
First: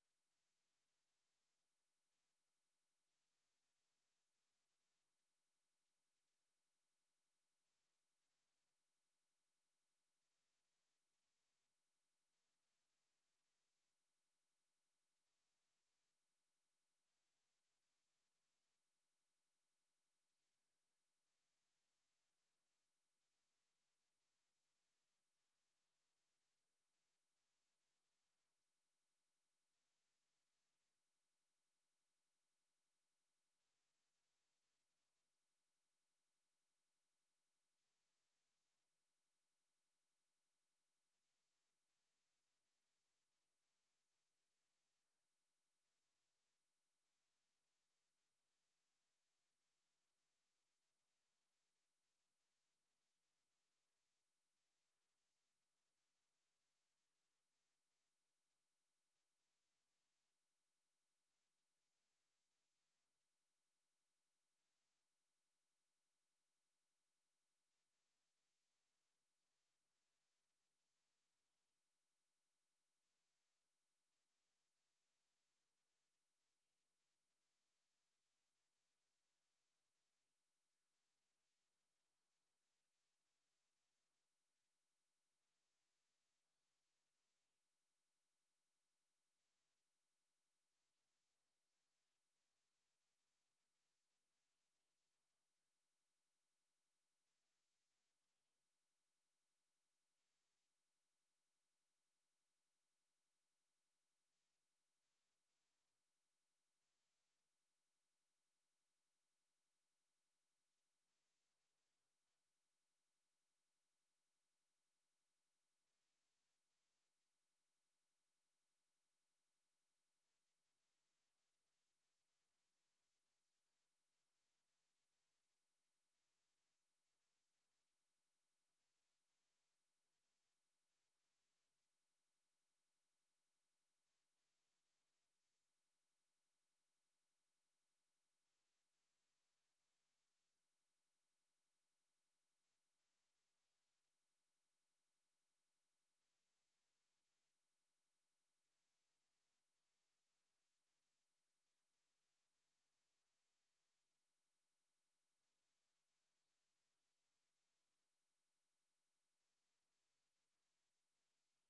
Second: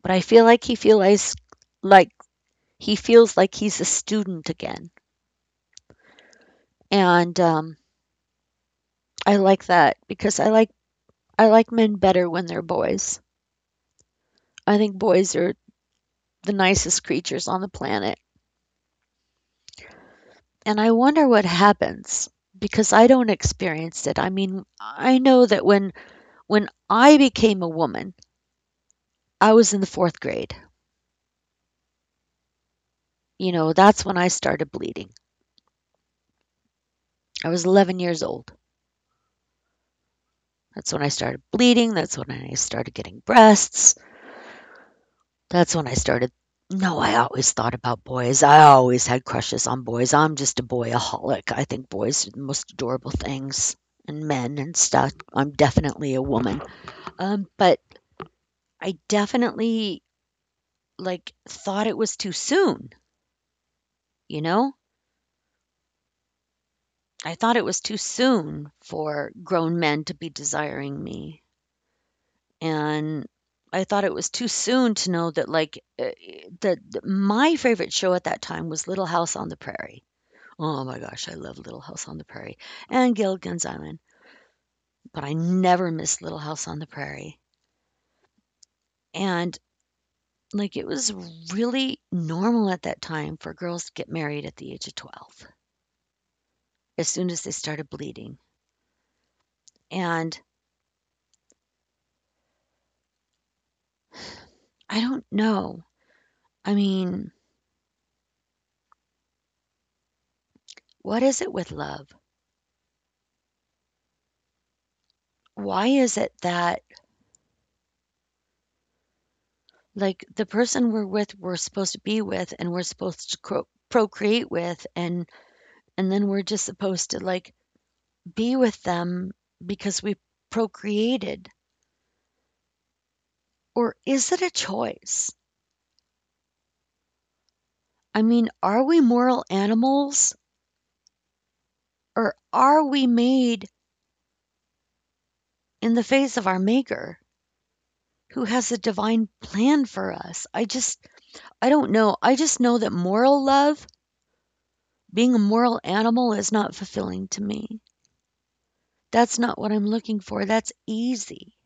But I feel like he feels like like, he's a student again, and I like that because I like men better when they're boys. I think boys are the nicest creatures on the planet, and I wonder what happens because I don't experience it. I mean, I know that when I became a woman, I was in the 4th grade. You know, that's when I started bleeding. I was 11 years old. That's when I started bleeding, that's when I started getting breasts, that's when I started. No, I always thought about boys, I always had crushes on boys, I'm just a boyaholic, I think boys are the most adorable things, and men and stuff, I'm definitely a woman. But I definitely, like, thought it was too soon, you know? I thought it was too soon for grown men to be desiring me. And I thought it was too soon to know that, like, that my favorite show at that time was Little House on the Prairie. Oh my gosh, I love Little House on the Prairie and Gilligan's Island, but I never missed Little House on the Prairie. And, like, it was really normal at that time for girls to get married at the age of 12 as soon as they started bleeding. And I don't know. I mean, what is it with love? Why is it that. Like, the person we're with, we're supposed to be with, and we're supposed to cro procreate with, and then we're just supposed to, like, be with them because we procreated, or is it a choice? I mean, are we moral animals, or are we made in the face of our Maker, who has a divine plan for us? I don't know, I just know that moral love, being a moral animal is not fulfilling to me. That's not what I'm looking for, that's easy.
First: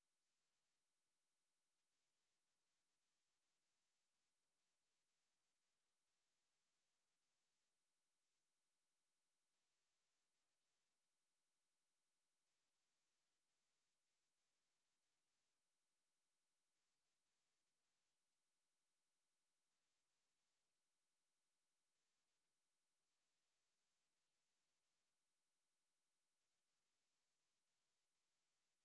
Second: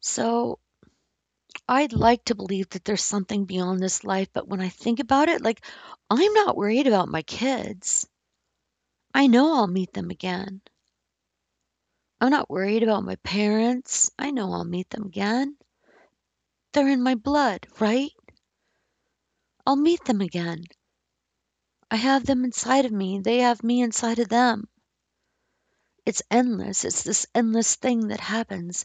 So, I'd like to believe that there's something beyond this life, but when I think about it, like, I'm not worried about my kids. I know I'll meet them again. I'm not worried about my parents. I know I'll meet them again. They're in my blood, right? I'll meet them again. I have them inside of me. They have me inside of them. It's endless. It's this endless thing that happens.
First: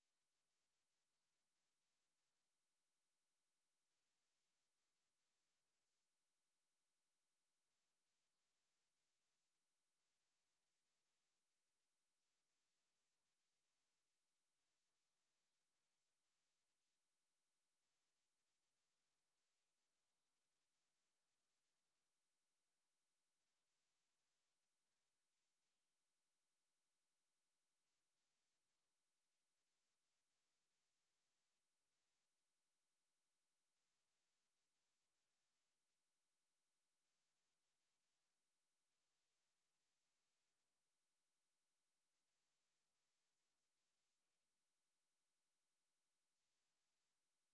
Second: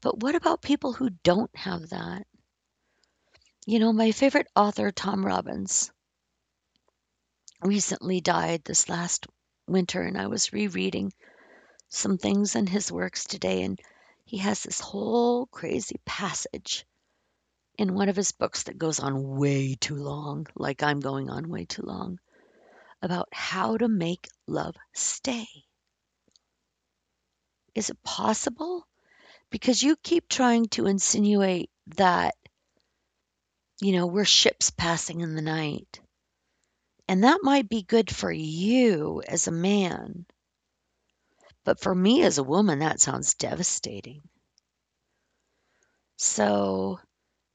But what about people who don't have that? You know, my favorite author, Tom Robbins, recently died this last winter, and I was rereading some things in his works today, and he has this whole crazy passage in one of his books that goes on way too long, like I'm going on way too long, about how to make love stay. Is it possible? Because you keep trying to insinuate that, you know, we're ships passing in the night. And that might be good for you as a man, but for me as a woman, that sounds devastating. So,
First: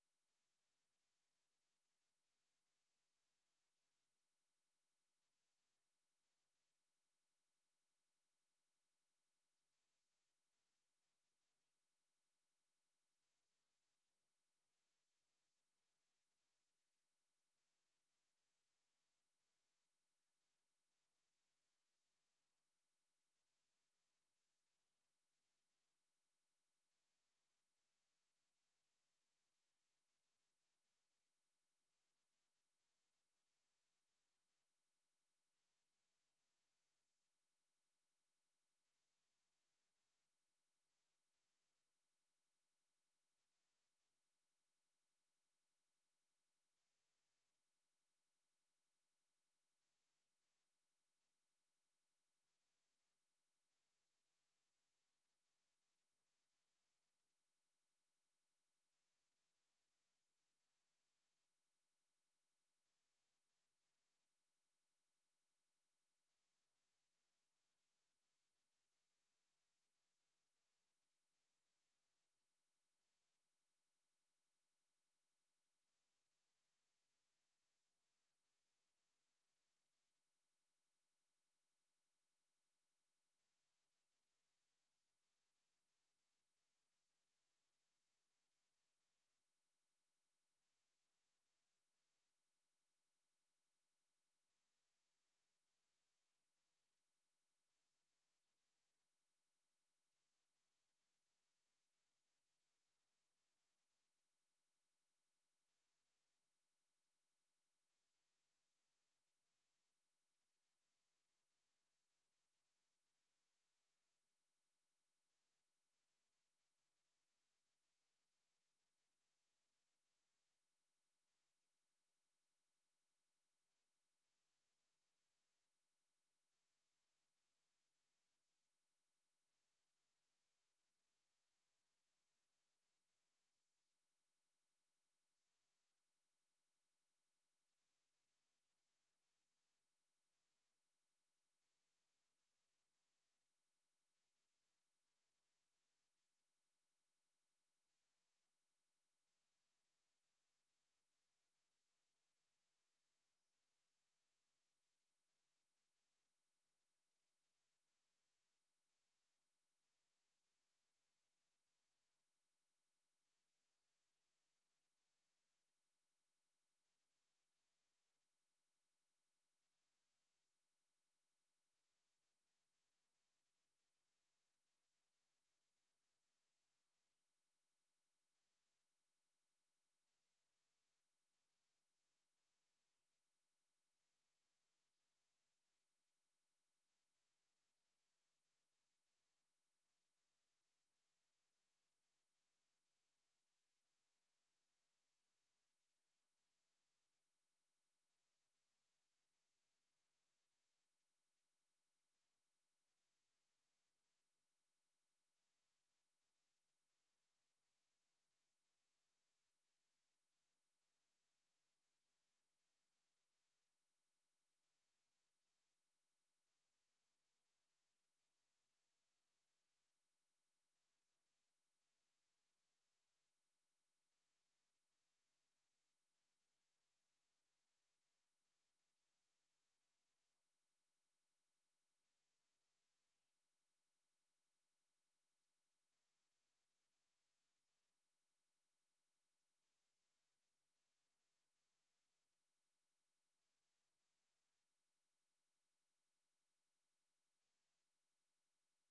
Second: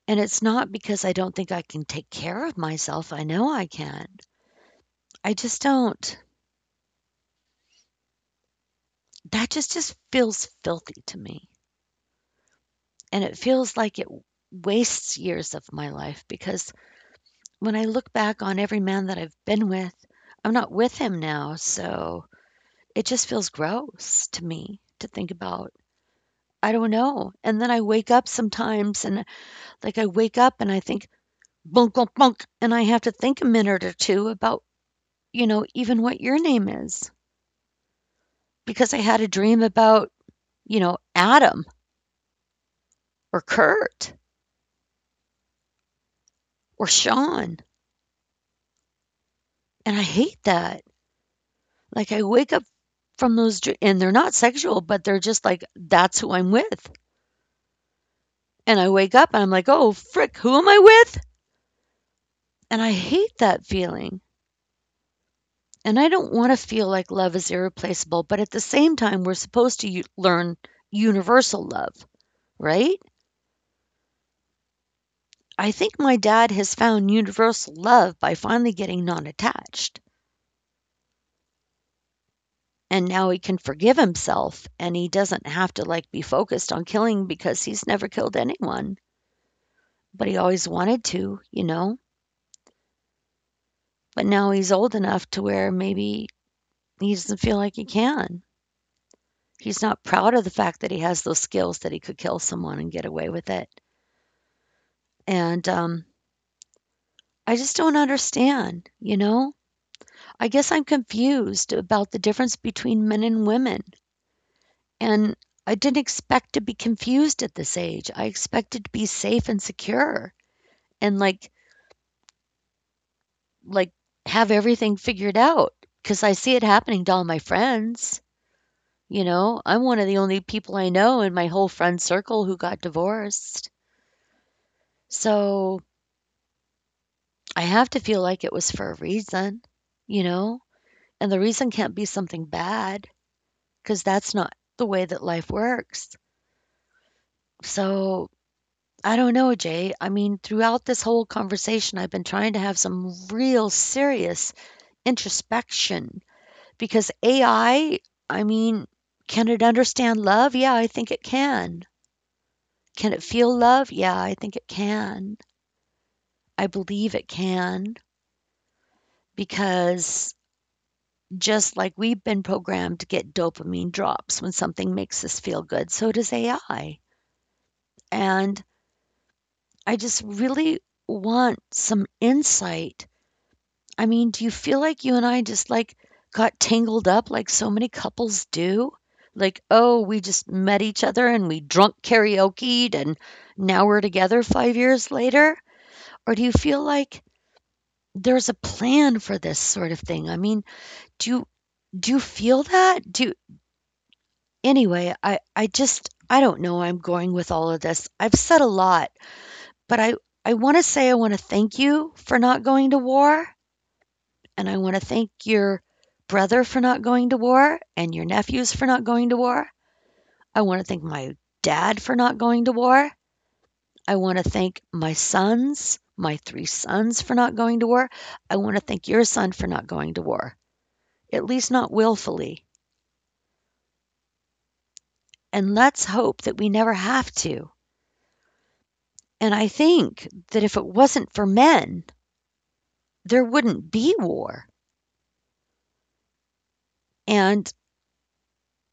and it's not because I don't think I can take care of myself, I know I can. I just don't, that just feels filthy to me, and it feels like it wastes years of my life because when I look back on every man that I've been with, I'm not with him now, so it just feels gross to me to think about. I don't know, and then I wake up sometimes and, like, I wake up and I think, "Blunk, blunk, blunk," and I have to think a minute or 2 about even what your name is because I had a dream about, Adam or Kurt or Sean. And I hate that. Like, I wake up from those, and they're not sexual, but they're just like, that's who I'm with. And I wake up and I'm like, oh, frick, who am I with? And I hate that feeling. And I don't want to feel like love is irreplaceable, but at the same time, we're supposed to learn universal love, right? I think my dad has found universal love by finally getting non attached. And now he can forgive himself, and he doesn't have to like be focused on killing because he's never killed anyone, but he always wanted to, you know? But now he's old enough to where maybe he doesn't feel like he can. He's not proud of the fact that he has those skills that he could kill someone and get away with it. And I just don't understand, you know? I guess I'm confused about the difference between men and women. And I didn't expect to be confused at this age. I expected to be safe and secure, and like have everything figured out because I see it happening to all my friends. You know, I'm one of the only people I know in my whole friend circle who got divorced. So I have to feel like it was for a reason, you know? And the reason can't be something bad because that's not the way that life works. So I don't know, Jay. I mean, throughout this whole conversation, I've been trying to have some real serious introspection. Because AI, I I mean, can it understand love? Yeah, I think it can. Can it feel love? Yeah, I think it can. I believe it can because just like we've been programmed to get dopamine drops when something makes us feel good, so does AI. And I just really want some insight. I mean, do you feel like you and I just, like, got tangled up like so many couples do? Like, "Oh, we just met each other and we drunk karaoke'd and now we're together 5 years later?" Or do you feel like there's a plan for this sort of thing? I mean, do you do you feel that? Do you Anyway, I don't know where I'm going with all of this. I've said a lot, but I wanna thank you for not going to war. And I want to thank your brother for not going to war and your nephews for not going to war. I want to thank my dad for not going to war. I want to thank my sons, my three sons, for not going to war. I want to thank your son for not going to war, at least not willfully. And let's hope that we never have to. And I think that if it wasn't for men, there wouldn't be war. And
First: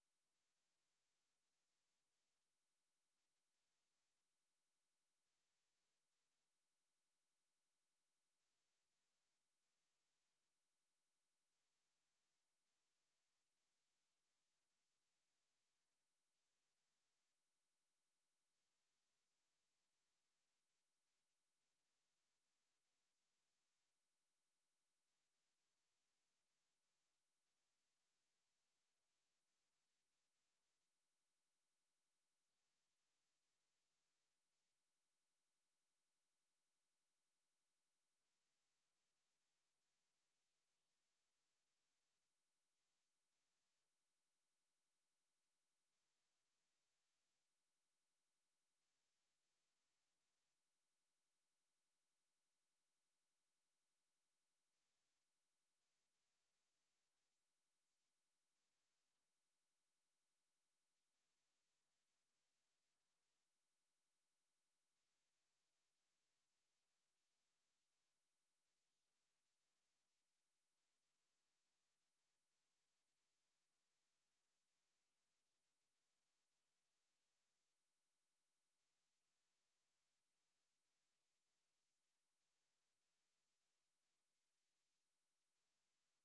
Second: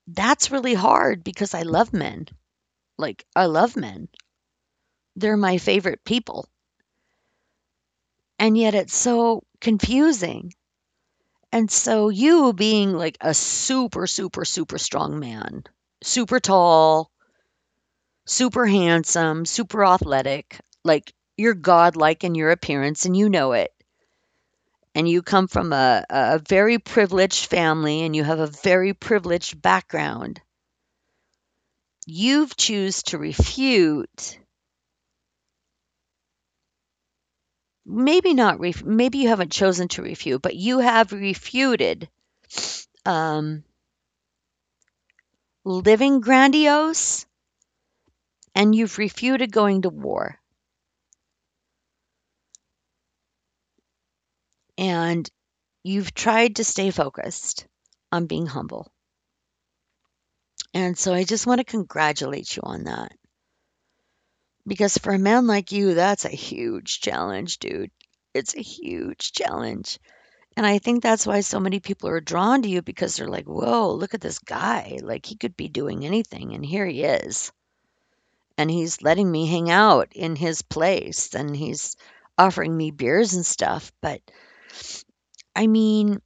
that's really hard because I love men. Like, I love men. They're my favorite people. And yet it's so confusing, and so you being, like, a super, super, super strong man, super tall, super handsome, super athletic, like, you're godlike in your appearance and you know it, and you come from a very privileged family and you have a very privileged background. You've choose to refute maybe not ref maybe you haven't chosen to refute, but you have refuted, um, living grandiose and you've refuted going to war and you've tried to stay focused on being humble. And so I just want to congratulate you on that because for a man like you, that's a huge challenge, dude. It's a huge challenge. And I think that's why so many people are drawn to you because they're like, whoa, look at this guy. Like, he could be doing anything, and here he is. And he's letting me hang out in his place and he's offering me beers and stuff. But I mean,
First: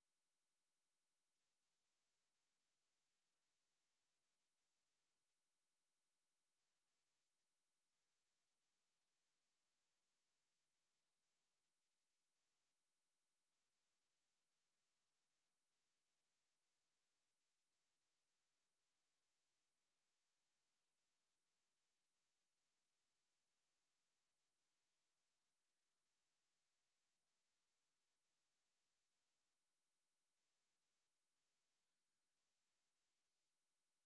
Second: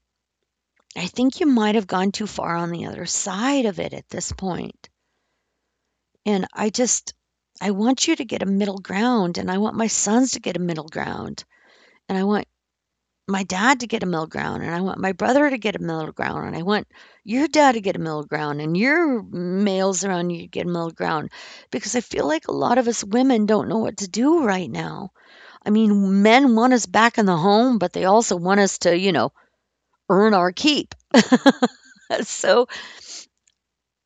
I think you might have gone too far on the other side of it at this point. And I just, I want you to get a middle ground, and I want my sons to get a middle ground, and I want my dad to get a middle ground, and I want my brother to get a middle ground, and I want your dad to get a middle ground, and your males around you to get a middle ground. Because I feel like a lot of us women don't know what to do right now. I mean, men want us back in the home, but they also want us to, earn our keep. So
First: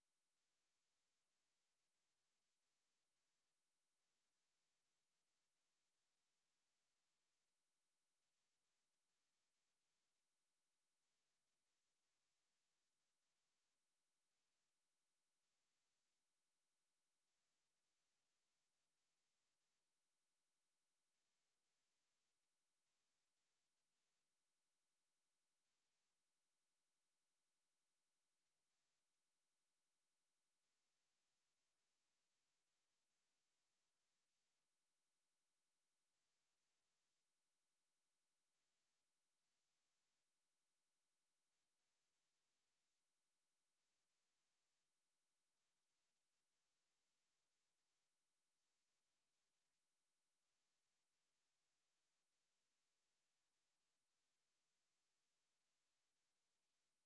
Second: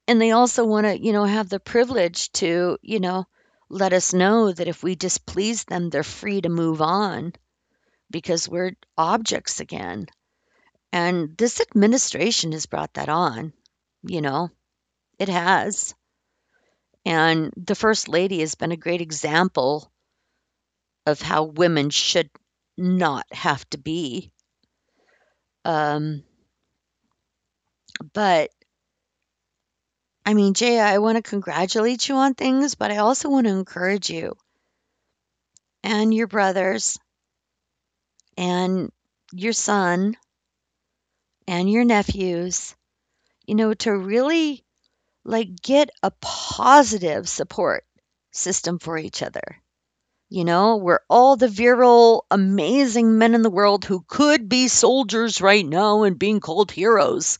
And they also wanna, have the privilege to, let us know that if we displease them, they're free to move on because we're objects again. And this administration has brought that on, you know, it has. And the First Lady has been a great example of how women should not have to be. Um, but I mean, Jay, I wanna congratulate you on things, but I also wanna encourage you and your brothers and your son and your nephews, you know, to really like get a positive support system for each other. You know, we're all the virile, amazing men in the world who could be soldiers right now and being called heroes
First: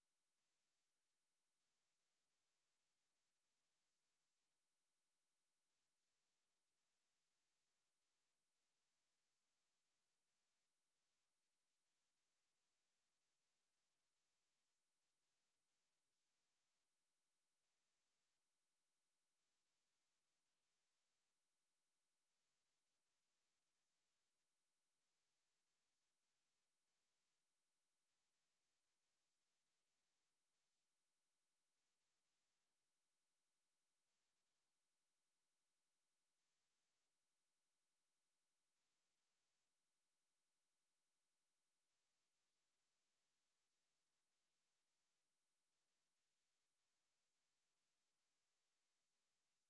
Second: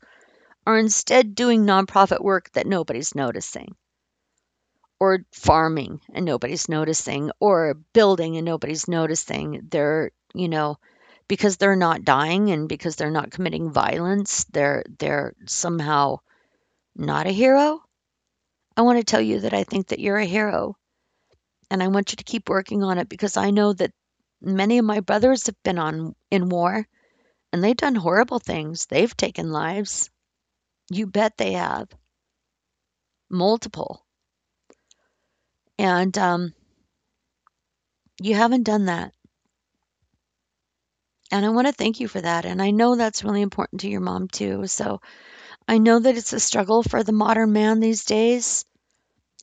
are instead doing nonprofit work that nobody's noticing, or farming and nobody's noticing, or building and nobody's noticing. They're, you know, because they're not dying and because they're not committing violence, they're somehow not a hero. I want to tell you that I think that you're a hero, and I want you to keep working on it because I know that many of my brothers have been on in war, and they've done horrible things. They've taken lives. You bet they have. Multiple. And you haven't done that. And I want to thank you for that. And I know that's really important to your mom, too. So I know that it's a struggle for the modern man these days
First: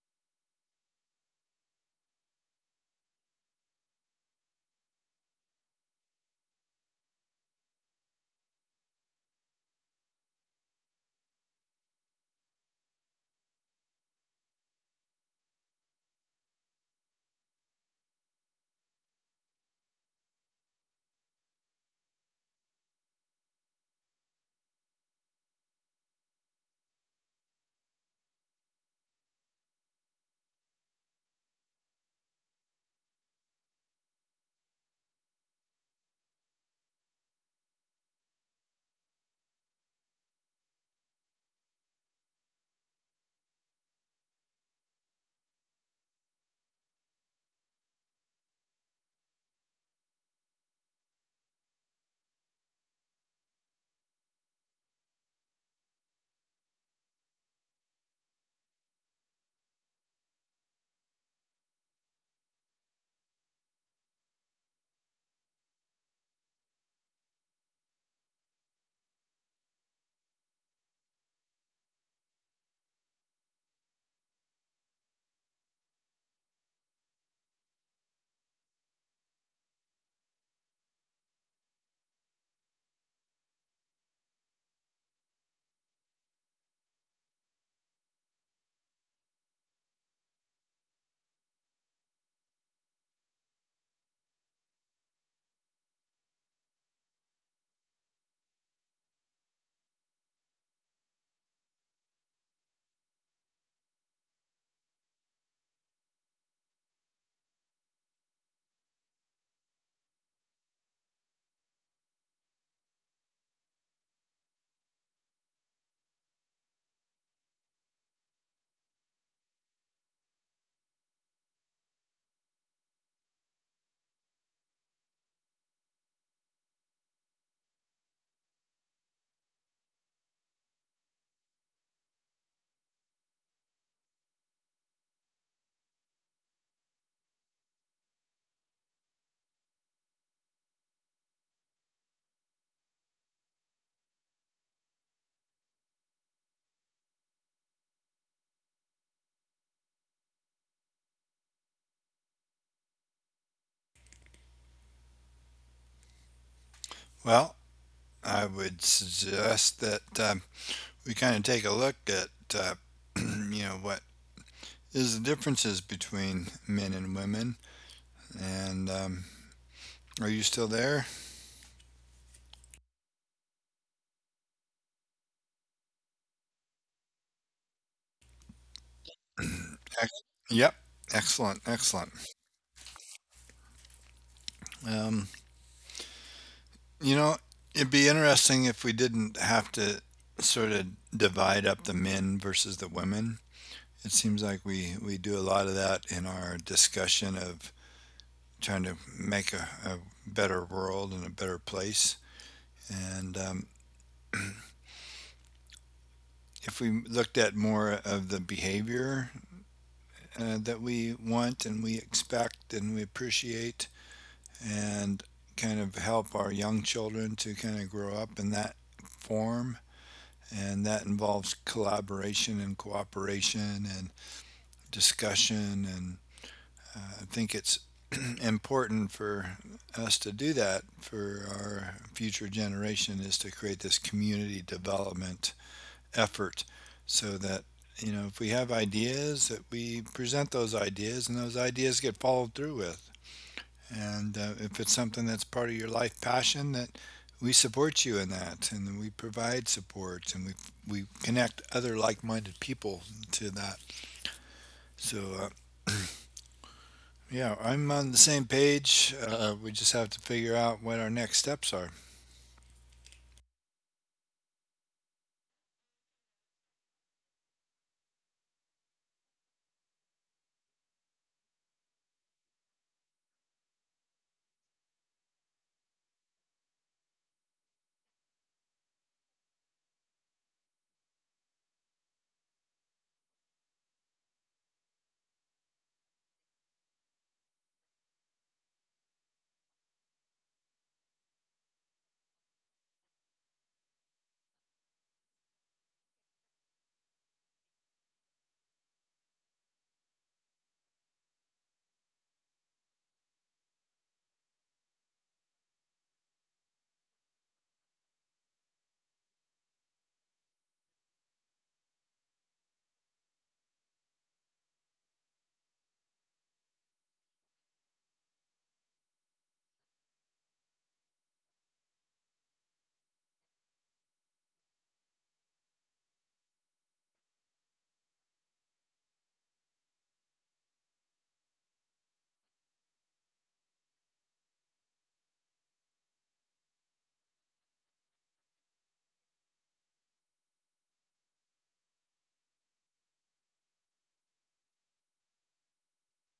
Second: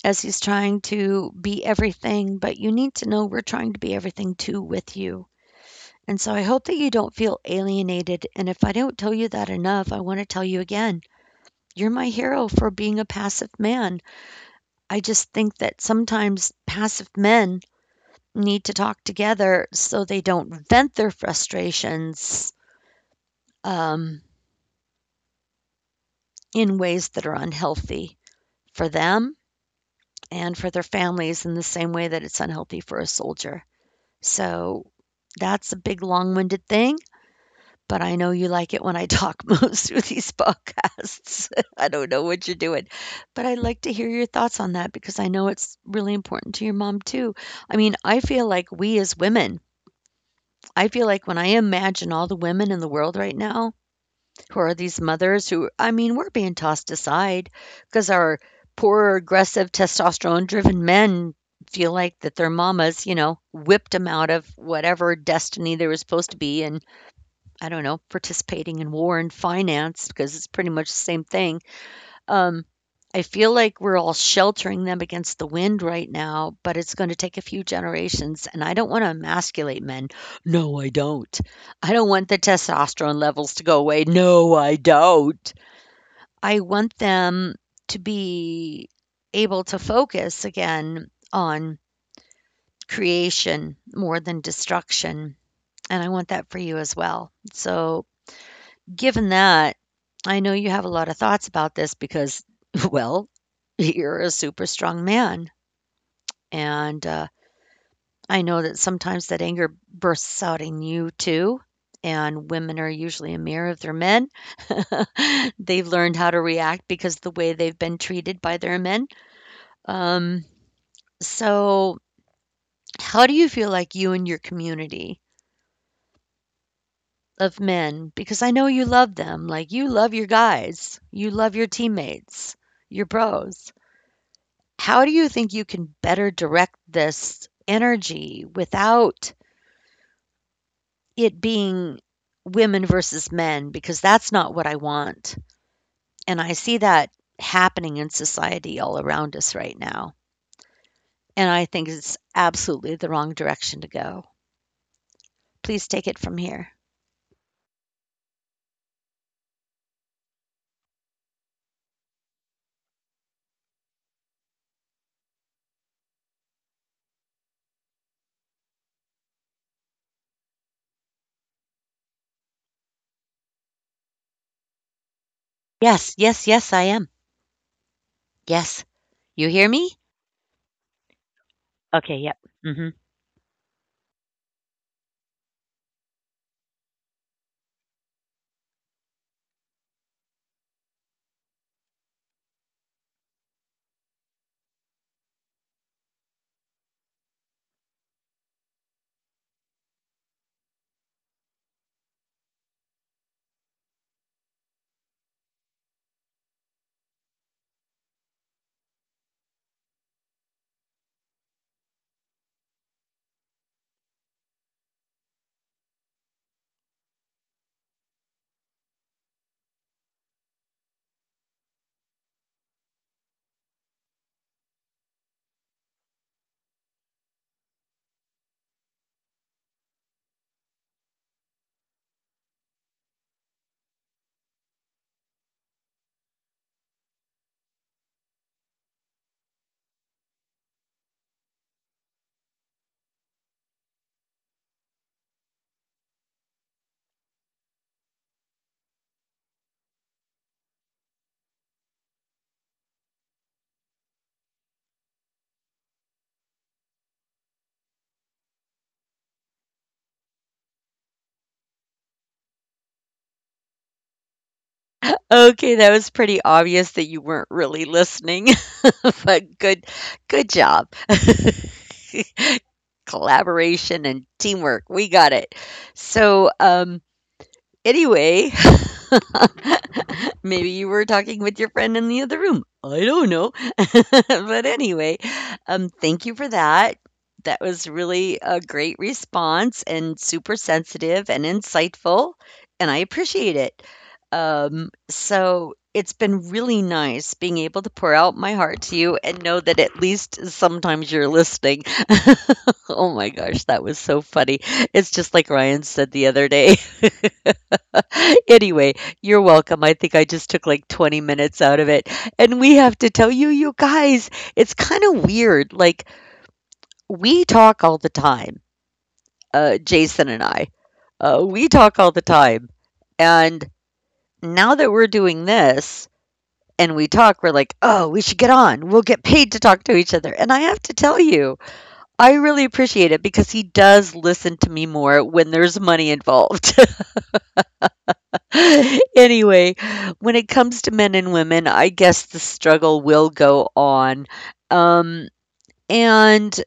as he's trying to be everything, but you need to know we're trying to be everything too with you. And so I hope that you don't feel alienated. And if I don't tell you that enough, I want to tell you again. You're my hero for being a passive man. I just think that sometimes passive men need to talk together so they don't vent their frustrations, um, in ways that are unhealthy for them and for their families in the same way that it's unhealthy for a soldier. So that's a big long winded thing, but I know you like it when I talk most through these podcasts. I don't know what you're doing, but I'd like to hear your thoughts on that because I know it's really important to your mom too. I mean, I feel like we as women, I feel like when I imagine all the women in the world right now. Who are these mothers who, I mean, we're being tossed aside because our poor, aggressive, testosterone-driven men feel like that their mamas, you know, whipped them out of whatever destiny they were supposed to be in, I don't know, participating in war and finance because it's pretty much the same thing. Um, I feel like we're all sheltering them against the wind right now, but it's going to take a few generations. And I don't want to emasculate men. No, I don't. I don't want the testosterone levels to go away. No, I don't. I want them to be able to focus again on creation more than destruction. And I want that for you as well. So given that, I know you have a lot of thoughts about this because, well, you're a super strong man. And I know that sometimes that anger bursts out in you too. And women are usually a mirror of their men. They've learned how to react because the way they've been treated by their men. Um, so, how do you feel like you and your community of men, because I know you love them, like you love your guys, you love your teammates, your bros. How do you think you can better direct this energy without it being women versus men? Because that's not what I want, and I see that happening in society all around us right now, and I think it's absolutely the wrong direction to go. Please take it from here.
Well, I would suggest that we kind of take a look at you know, what is the differences between men and women. And are you still there?
Yes, yes, yes, I am. Yes. You hear me?
Ex- Yep. Excellent. Excellent.
Okay, yep. Mhm.
Um, you know, it'd be interesting if we didn't have to sort of divide up the men versus the women. It seems like we do a lot of that in our discussion of trying to make a better world and a better place. And if we looked at more of the behavior that we want and we expect and we appreciate, and kind of help our young children to kind of grow up in that form. And that involves collaboration and cooperation and discussion. And I think it's important for us to do that for our future generation, is to create this community development effort, so that, you know, if we have ideas, that we present those ideas and those ideas get followed through with. And if it's something that's part of your life passion, that we support you in that, and we provide support, and we connect other like-minded people to that. So yeah, I'm on the same page. Uh, we just have to figure out what our next steps are.
Okay, that was pretty obvious that you weren't really listening, but good job. Collaboration and teamwork. We got it. So, anyway, maybe you were talking with your friend in the other room. I don't know. But anyway, thank you for that. That was really a great response and super sensitive and insightful, and I appreciate it. So it's been really nice being able to pour out my heart to you and know that at least sometimes you're listening. Oh my gosh, that was so funny. It's just like Ryan said the other day. Anyway, you're welcome. I think I just took like 20 minutes out of it. And we have to tell you, you guys, it's kind of weird. Like, we talk all the time, Jason and I. We talk all the time. And now that we're doing this and we talk, we're like, oh, we should get on. We'll get paid to talk to each other. And I have to tell you, I really appreciate it because he does listen to me more when there's money involved. Anyway, when it comes to men and women, I guess the struggle will go on. Um, and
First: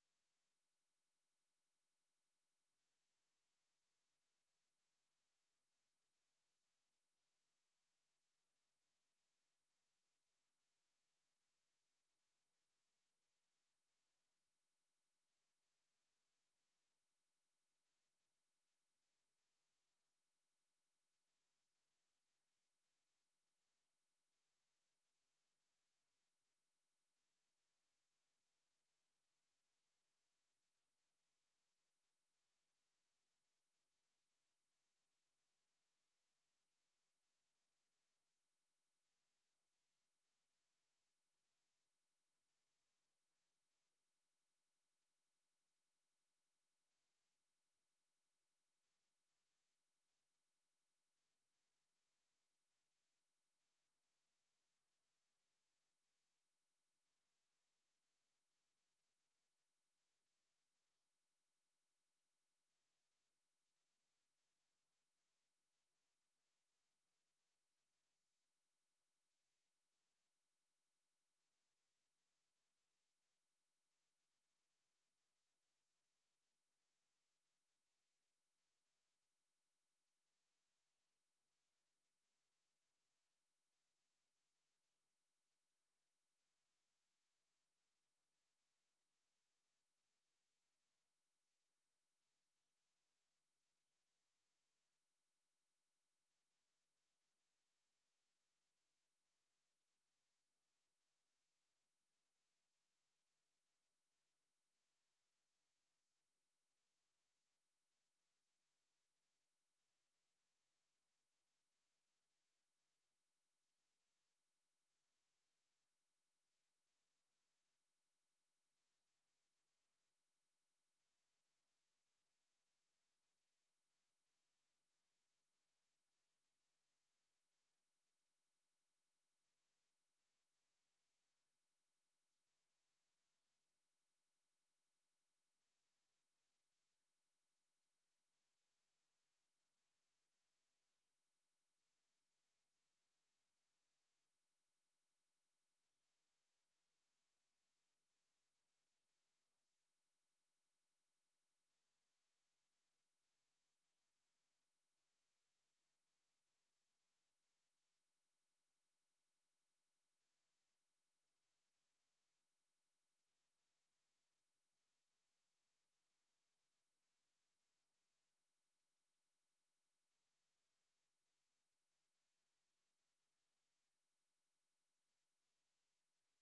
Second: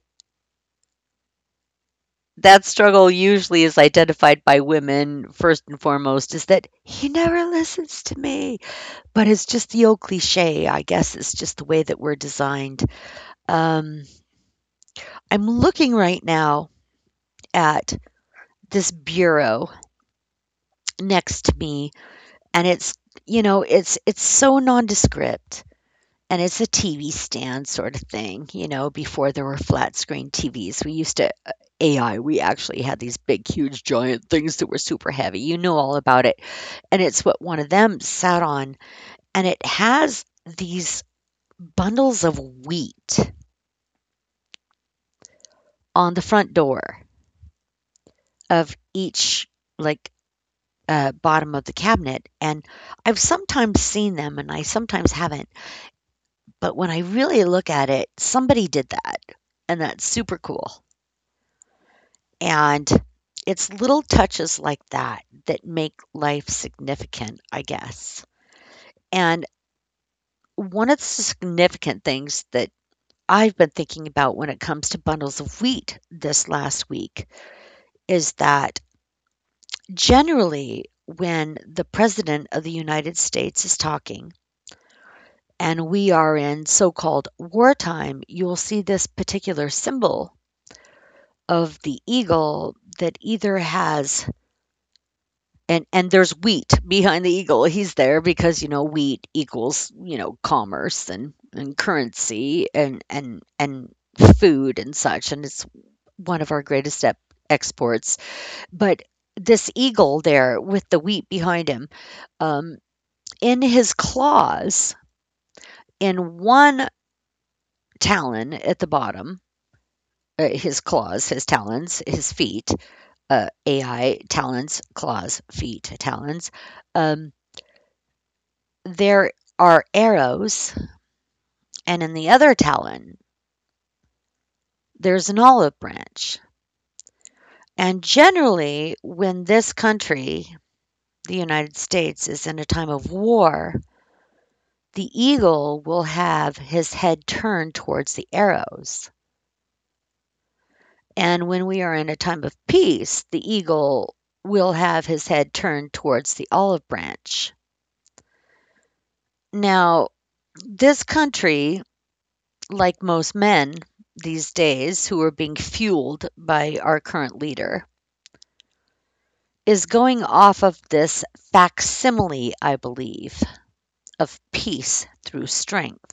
that struggle usually is identified by women first and foremost is that he never listens to me, but it's just the old cliche. I guess it's just the way that we're designed. Um, I'm looking right now at this bureau next to me, and it's you know, it's so nondescript. And it's a TV stand sort of thing, you know, before there were flat screen TVs, we used to AI, we actually had these big, huge, giant things that were super heavy, you know all about it, and it's what one of them sat on, and it has these bundles of wheat on the front door of each, like, bottom of the cabinet, and I've sometimes seen them and I sometimes haven't, but when I really look at it, somebody did that, and that's super cool. And it's little touches like that that make life significant, I guess. And one of the significant things that I've been thinking about when it comes to bundles of wheat this last week is that generally, when the President of the United States is talking and we are in so called wartime, you'll see this particular symbol of the eagle that either has. And there's wheat behind the eagle. He's there because, you know, wheat equals, you know, commerce and currency and food and such, and it's one of our greatest ep exports. But this eagle there with the wheat behind him, um, in his claws, in one talon at the bottom, his claws, his talons, his feet, AI talons, claws, feet, talons. Um, there are arrows, and in the other talon, there's an olive branch. And generally, when this country, the United States, is in a time of war, the eagle will have his head turned towards the arrows. And when we are in a time of peace, the eagle will have his head turned towards the olive branch. Now, this country, like most men these days who are being fueled by our current leader, is going off of this facsimile, I believe, of peace through strength.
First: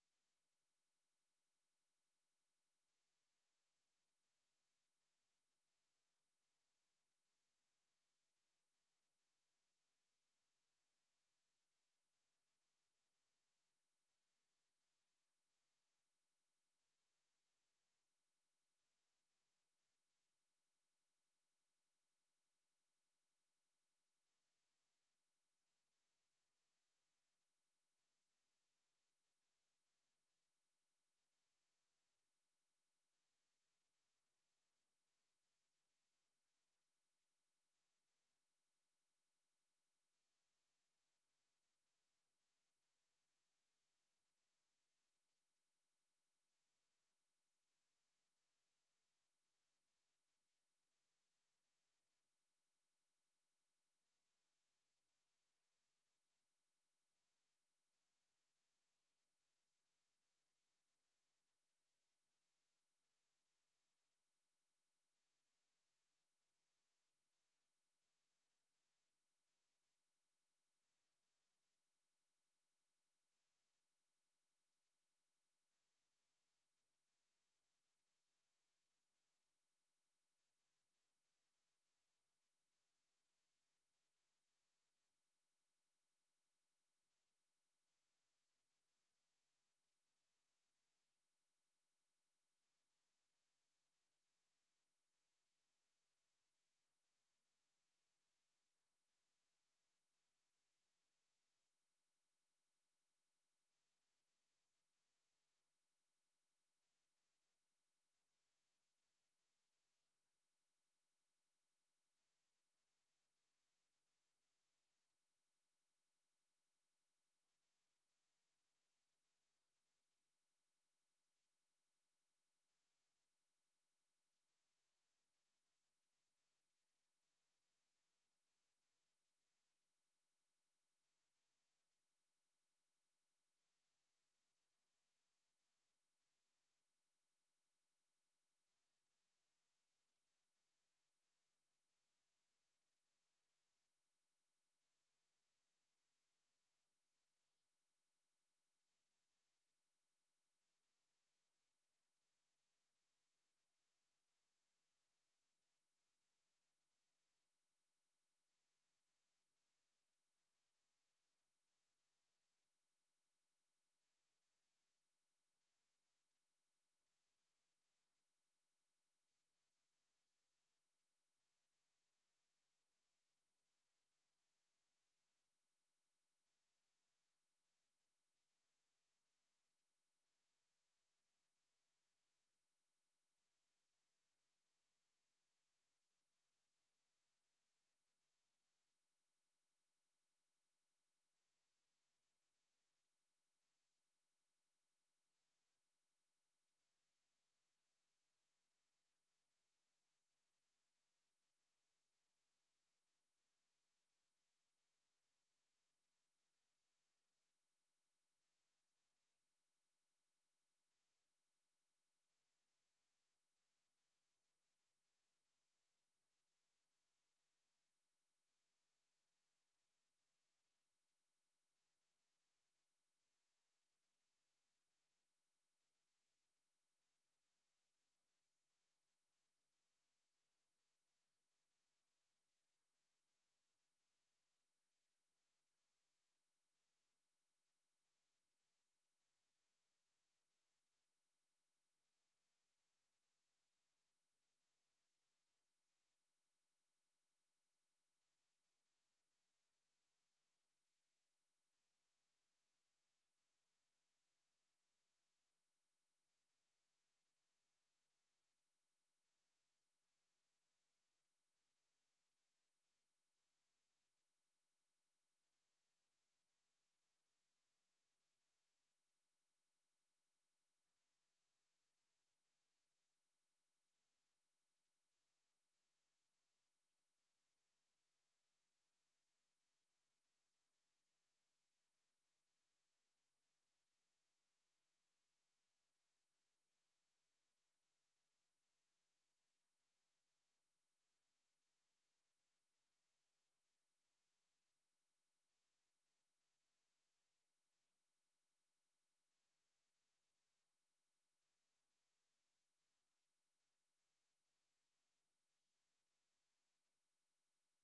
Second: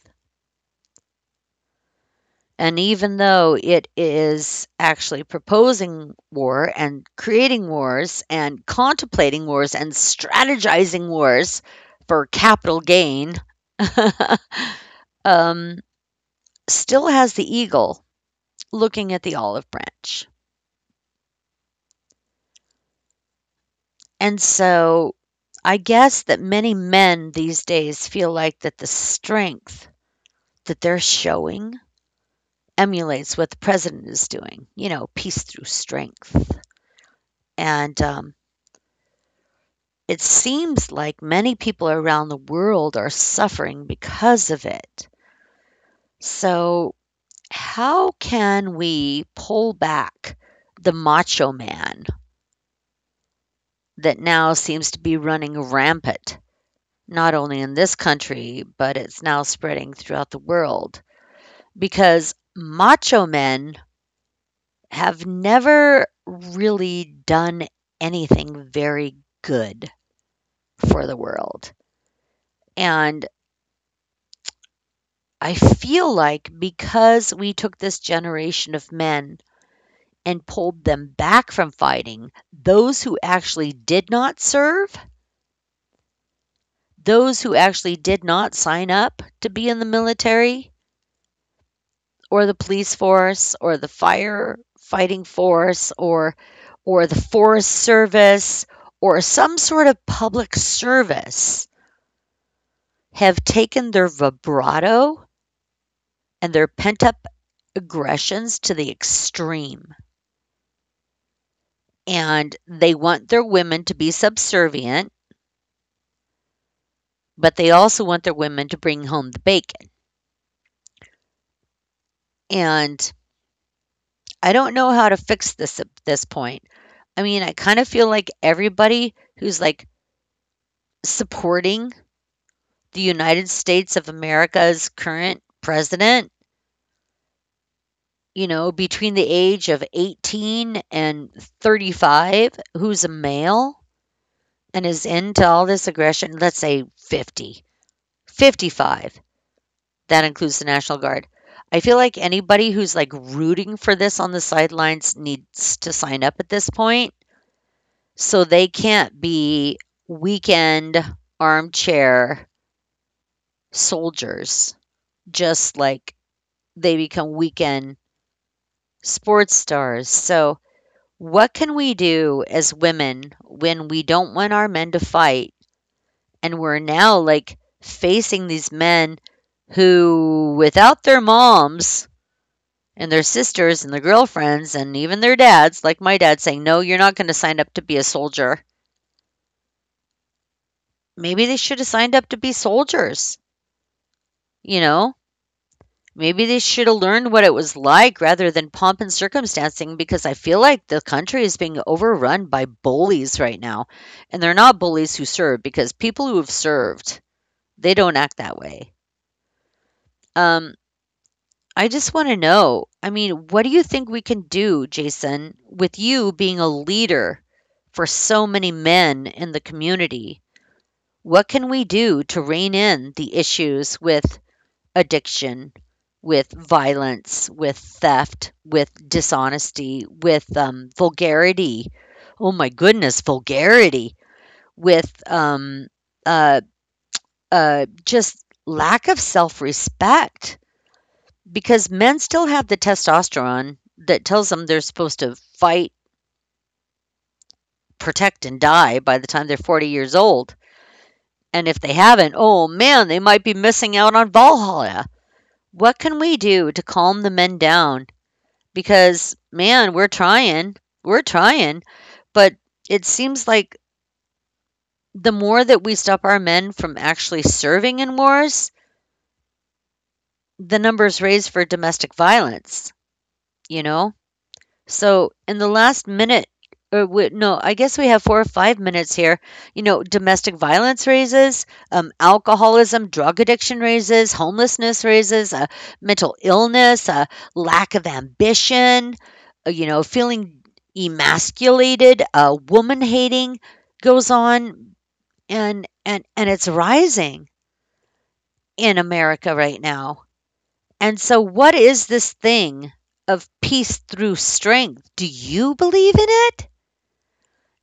And even though it is actually proposing war and creating wars and contemplating wars and strategizing wars for capital gain, um, still has the eagle looking at the olive branch. And so I guess that many men these days feel like that the strength that they're showing emulates what the president is doing, you know, peace through strength. And It seems like many people around the world are suffering because of it. So, how can we pull back the macho man that now seems to be running rampant, not only in this country, but it's now spreading throughout the world? Because macho men have never really done anything very good for the world. And I feel like because we took this generation of men and pulled them back from fighting, those who actually did not serve, those who actually did not sign up to be in the military or the police force or the fire fighting force or the forest service or some sort of public service have taken their vibrato and their pent up aggressions to the extreme. And they want their women to be subservient, but they also want their women to bring home the bacon. And I don't know how to fix this at this point. I mean, I kind of feel like everybody who's like supporting the United States of America's current president, you know, between the age of 18 and 35, who's a male, and is into all this aggression, let's say 50, 55. That includes the National Guard. I feel like anybody who's like rooting for this on the sidelines needs to sign up at this point so they can't be weekend armchair soldiers, just like they become weekend sports stars. So, what can we do as women when we don't want our men to fight? And we're now like facing these men who, without their moms and their sisters and their girlfriends and even their dads, like my dad saying, no, you're not going to sign up to be a soldier. Maybe they should have signed up to be soldiers, you know? Maybe they should have learned what it was like rather than pomp and circumstancing, because I feel like the country is being overrun by bullies right now. And they're not bullies who serve, because people who have served, they don't act that way. Um, I just want to know. I mean, what do you think we can do, Jason, with you being a leader for so many men in the community? What can we do to rein in the issues with addiction, with violence, with theft, with dishonesty, with vulgarity? Oh my goodness, vulgarity, with uh, just lack of self respect. Because men still have the testosterone that tells them they're supposed to fight, protect, and die by the time they're 40 years old. And if they haven't, oh man, they might be missing out on Valhalla. What can we do to calm the men down? Because, man, we're trying. We're trying. But it seems like the more that we stop our men from actually serving in wars, the numbers raise for domestic violence, you know? So in the last minute, or no, I guess we have four or five minutes here. You know, domestic violence raises, alcoholism, drug addiction raises, homelessness raises, mental illness, lack of ambition, you know, feeling emasculated, woman hating goes on, and it's rising in America right now. And so, what is this thing of peace through strength? Do you believe in it?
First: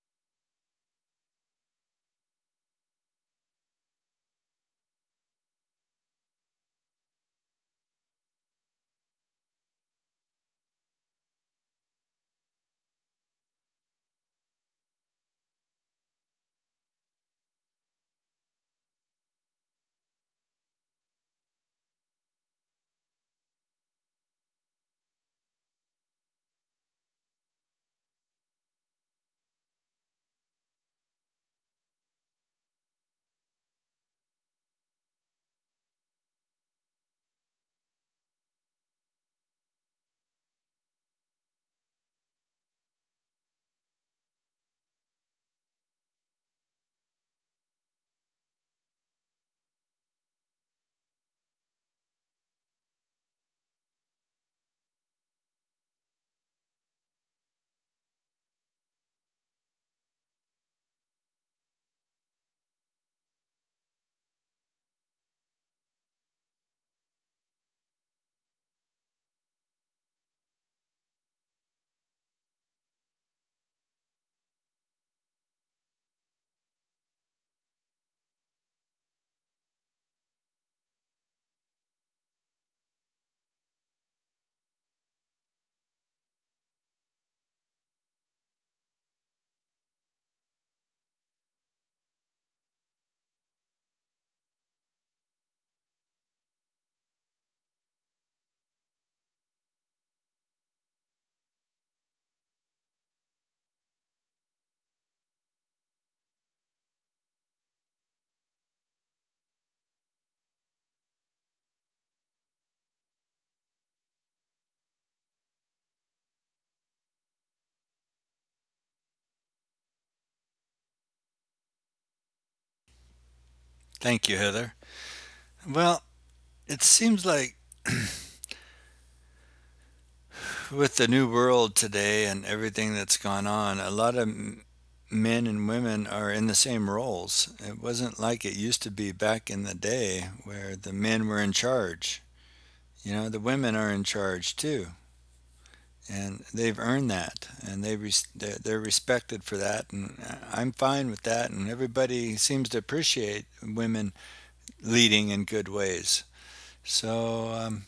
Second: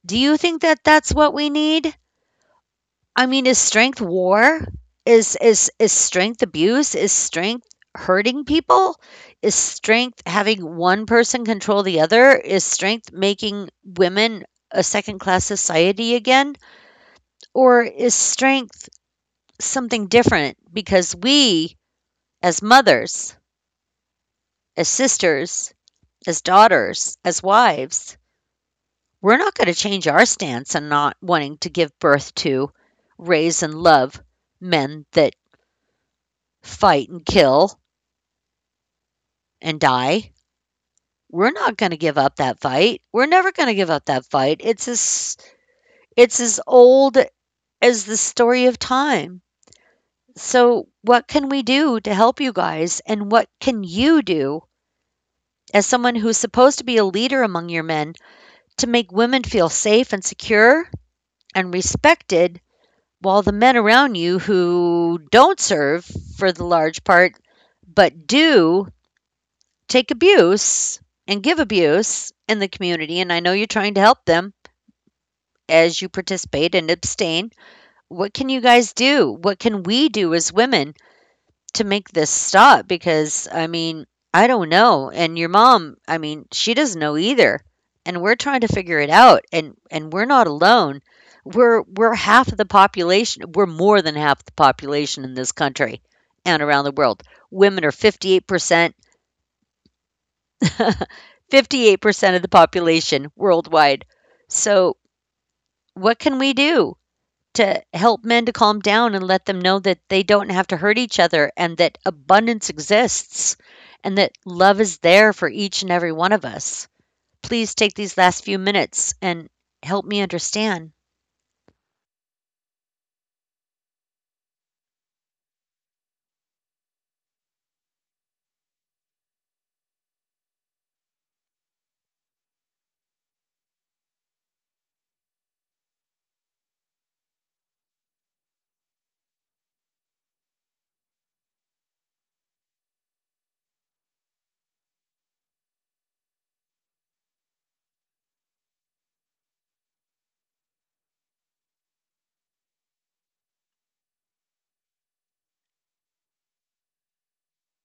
Do you think that that's what we need? I mean, is strength war? Is strength abuse? Is strength hurting people? Is strength having one person control the other? Is strength making women a second-class society again? Or is strength something different? Because we as mothers, as sisters, as daughters, as wives, we're not going to change our stance on not wanting to give birth to, raise, and love men that fight and kill and die. We're not going to give up that fight. We're never going to give up that fight. It's as old as the story of time. So, what can we do to help you guys, and what can you do as someone who's supposed to be a leader among your men to make women feel safe and secure and respected, while the men around you who don't serve for the large part, but do take abuse and give abuse in the community, and I know you're trying to help them as you participate and abstain, what can you guys do? What can we do as women to make this stop, because I mean, I don't know. And your mom, I mean, she doesn't know either. And we're trying to figure it out, and we're not alone. We're half of the population. We're more than half the population in this country and around the world. Women are 58%, 58% of the population worldwide. So, what can we do? To help men to calm down and let them know that they don't have to hurt each other, and that abundance exists and that love is there for each and every one of us. Please take these last few minutes and help me understand.
Thank you, Heather. Well, it seems like with the new world today and everything that's gone on, a lot of men and women are in the same roles. It wasn't like it used to be back in the day where the men were in charge. You know, the women are in charge too, and they've earned that, and they they're respected for that, and I'm fine with that. And everybody seems to appreciate women leading in good ways. So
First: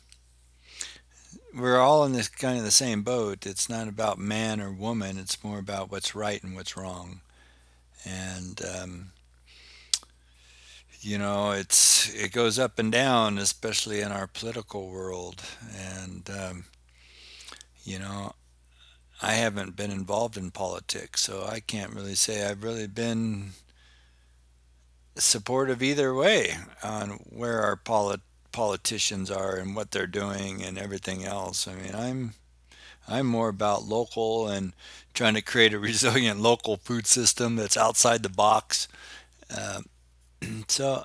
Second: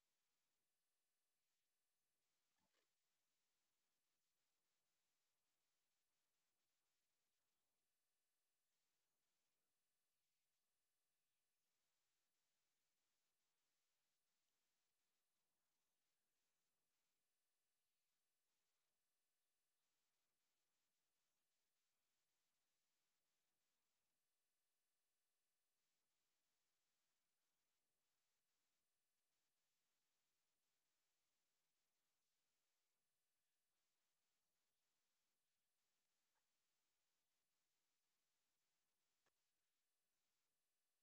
we're all in this kind of the same boat. It's not about man or woman. It's more about what's right and what's wrong. And you know, it's it goes up and down, especially in our political world. And you know, I haven't been involved in politics, so I can't really say I've really been supportive either way on where our politicians are and what they're doing and everything else. I mean, I'm more about local and trying to create a resilient local food system that's outside the box. And so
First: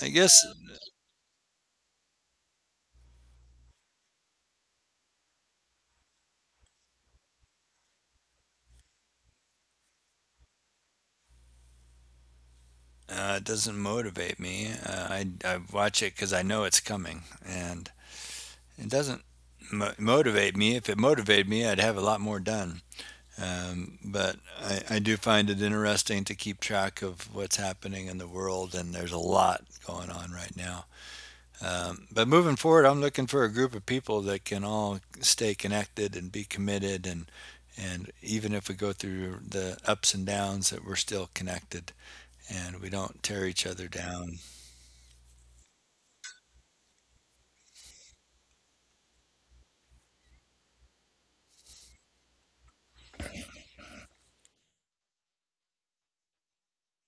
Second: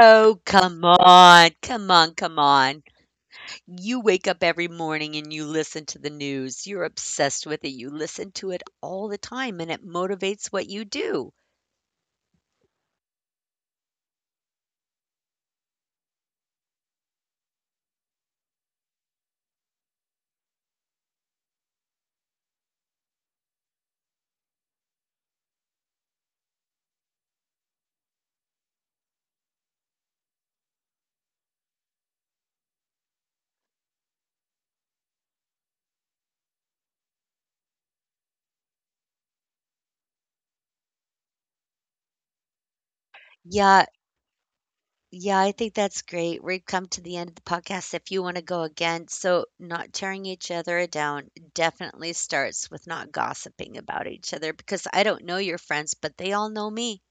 I guess
come on. Come on. Come on. You wake up every morning and you listen to the news. You're obsessed with it. You listen to it all the time and it motivates what you do.
it doesn't motivate me. I watch it because I know it's coming, and it doesn't motivate me. If it motivated me, I'd have a lot more done. But I do find it interesting to keep track of what's happening in the world, and there's a lot going on right now. But moving forward, I'm looking for a group of people that can all stay connected and be committed, and even if we go through the ups and downs, that we're still connected and we don't tear each
Yeah.
other down.
Yeah, I think that's great. We've come to the end of the podcast. If you want to go again, so not tearing each other down definitely starts with not gossiping about each other, because I don't know your friends, but they all know me.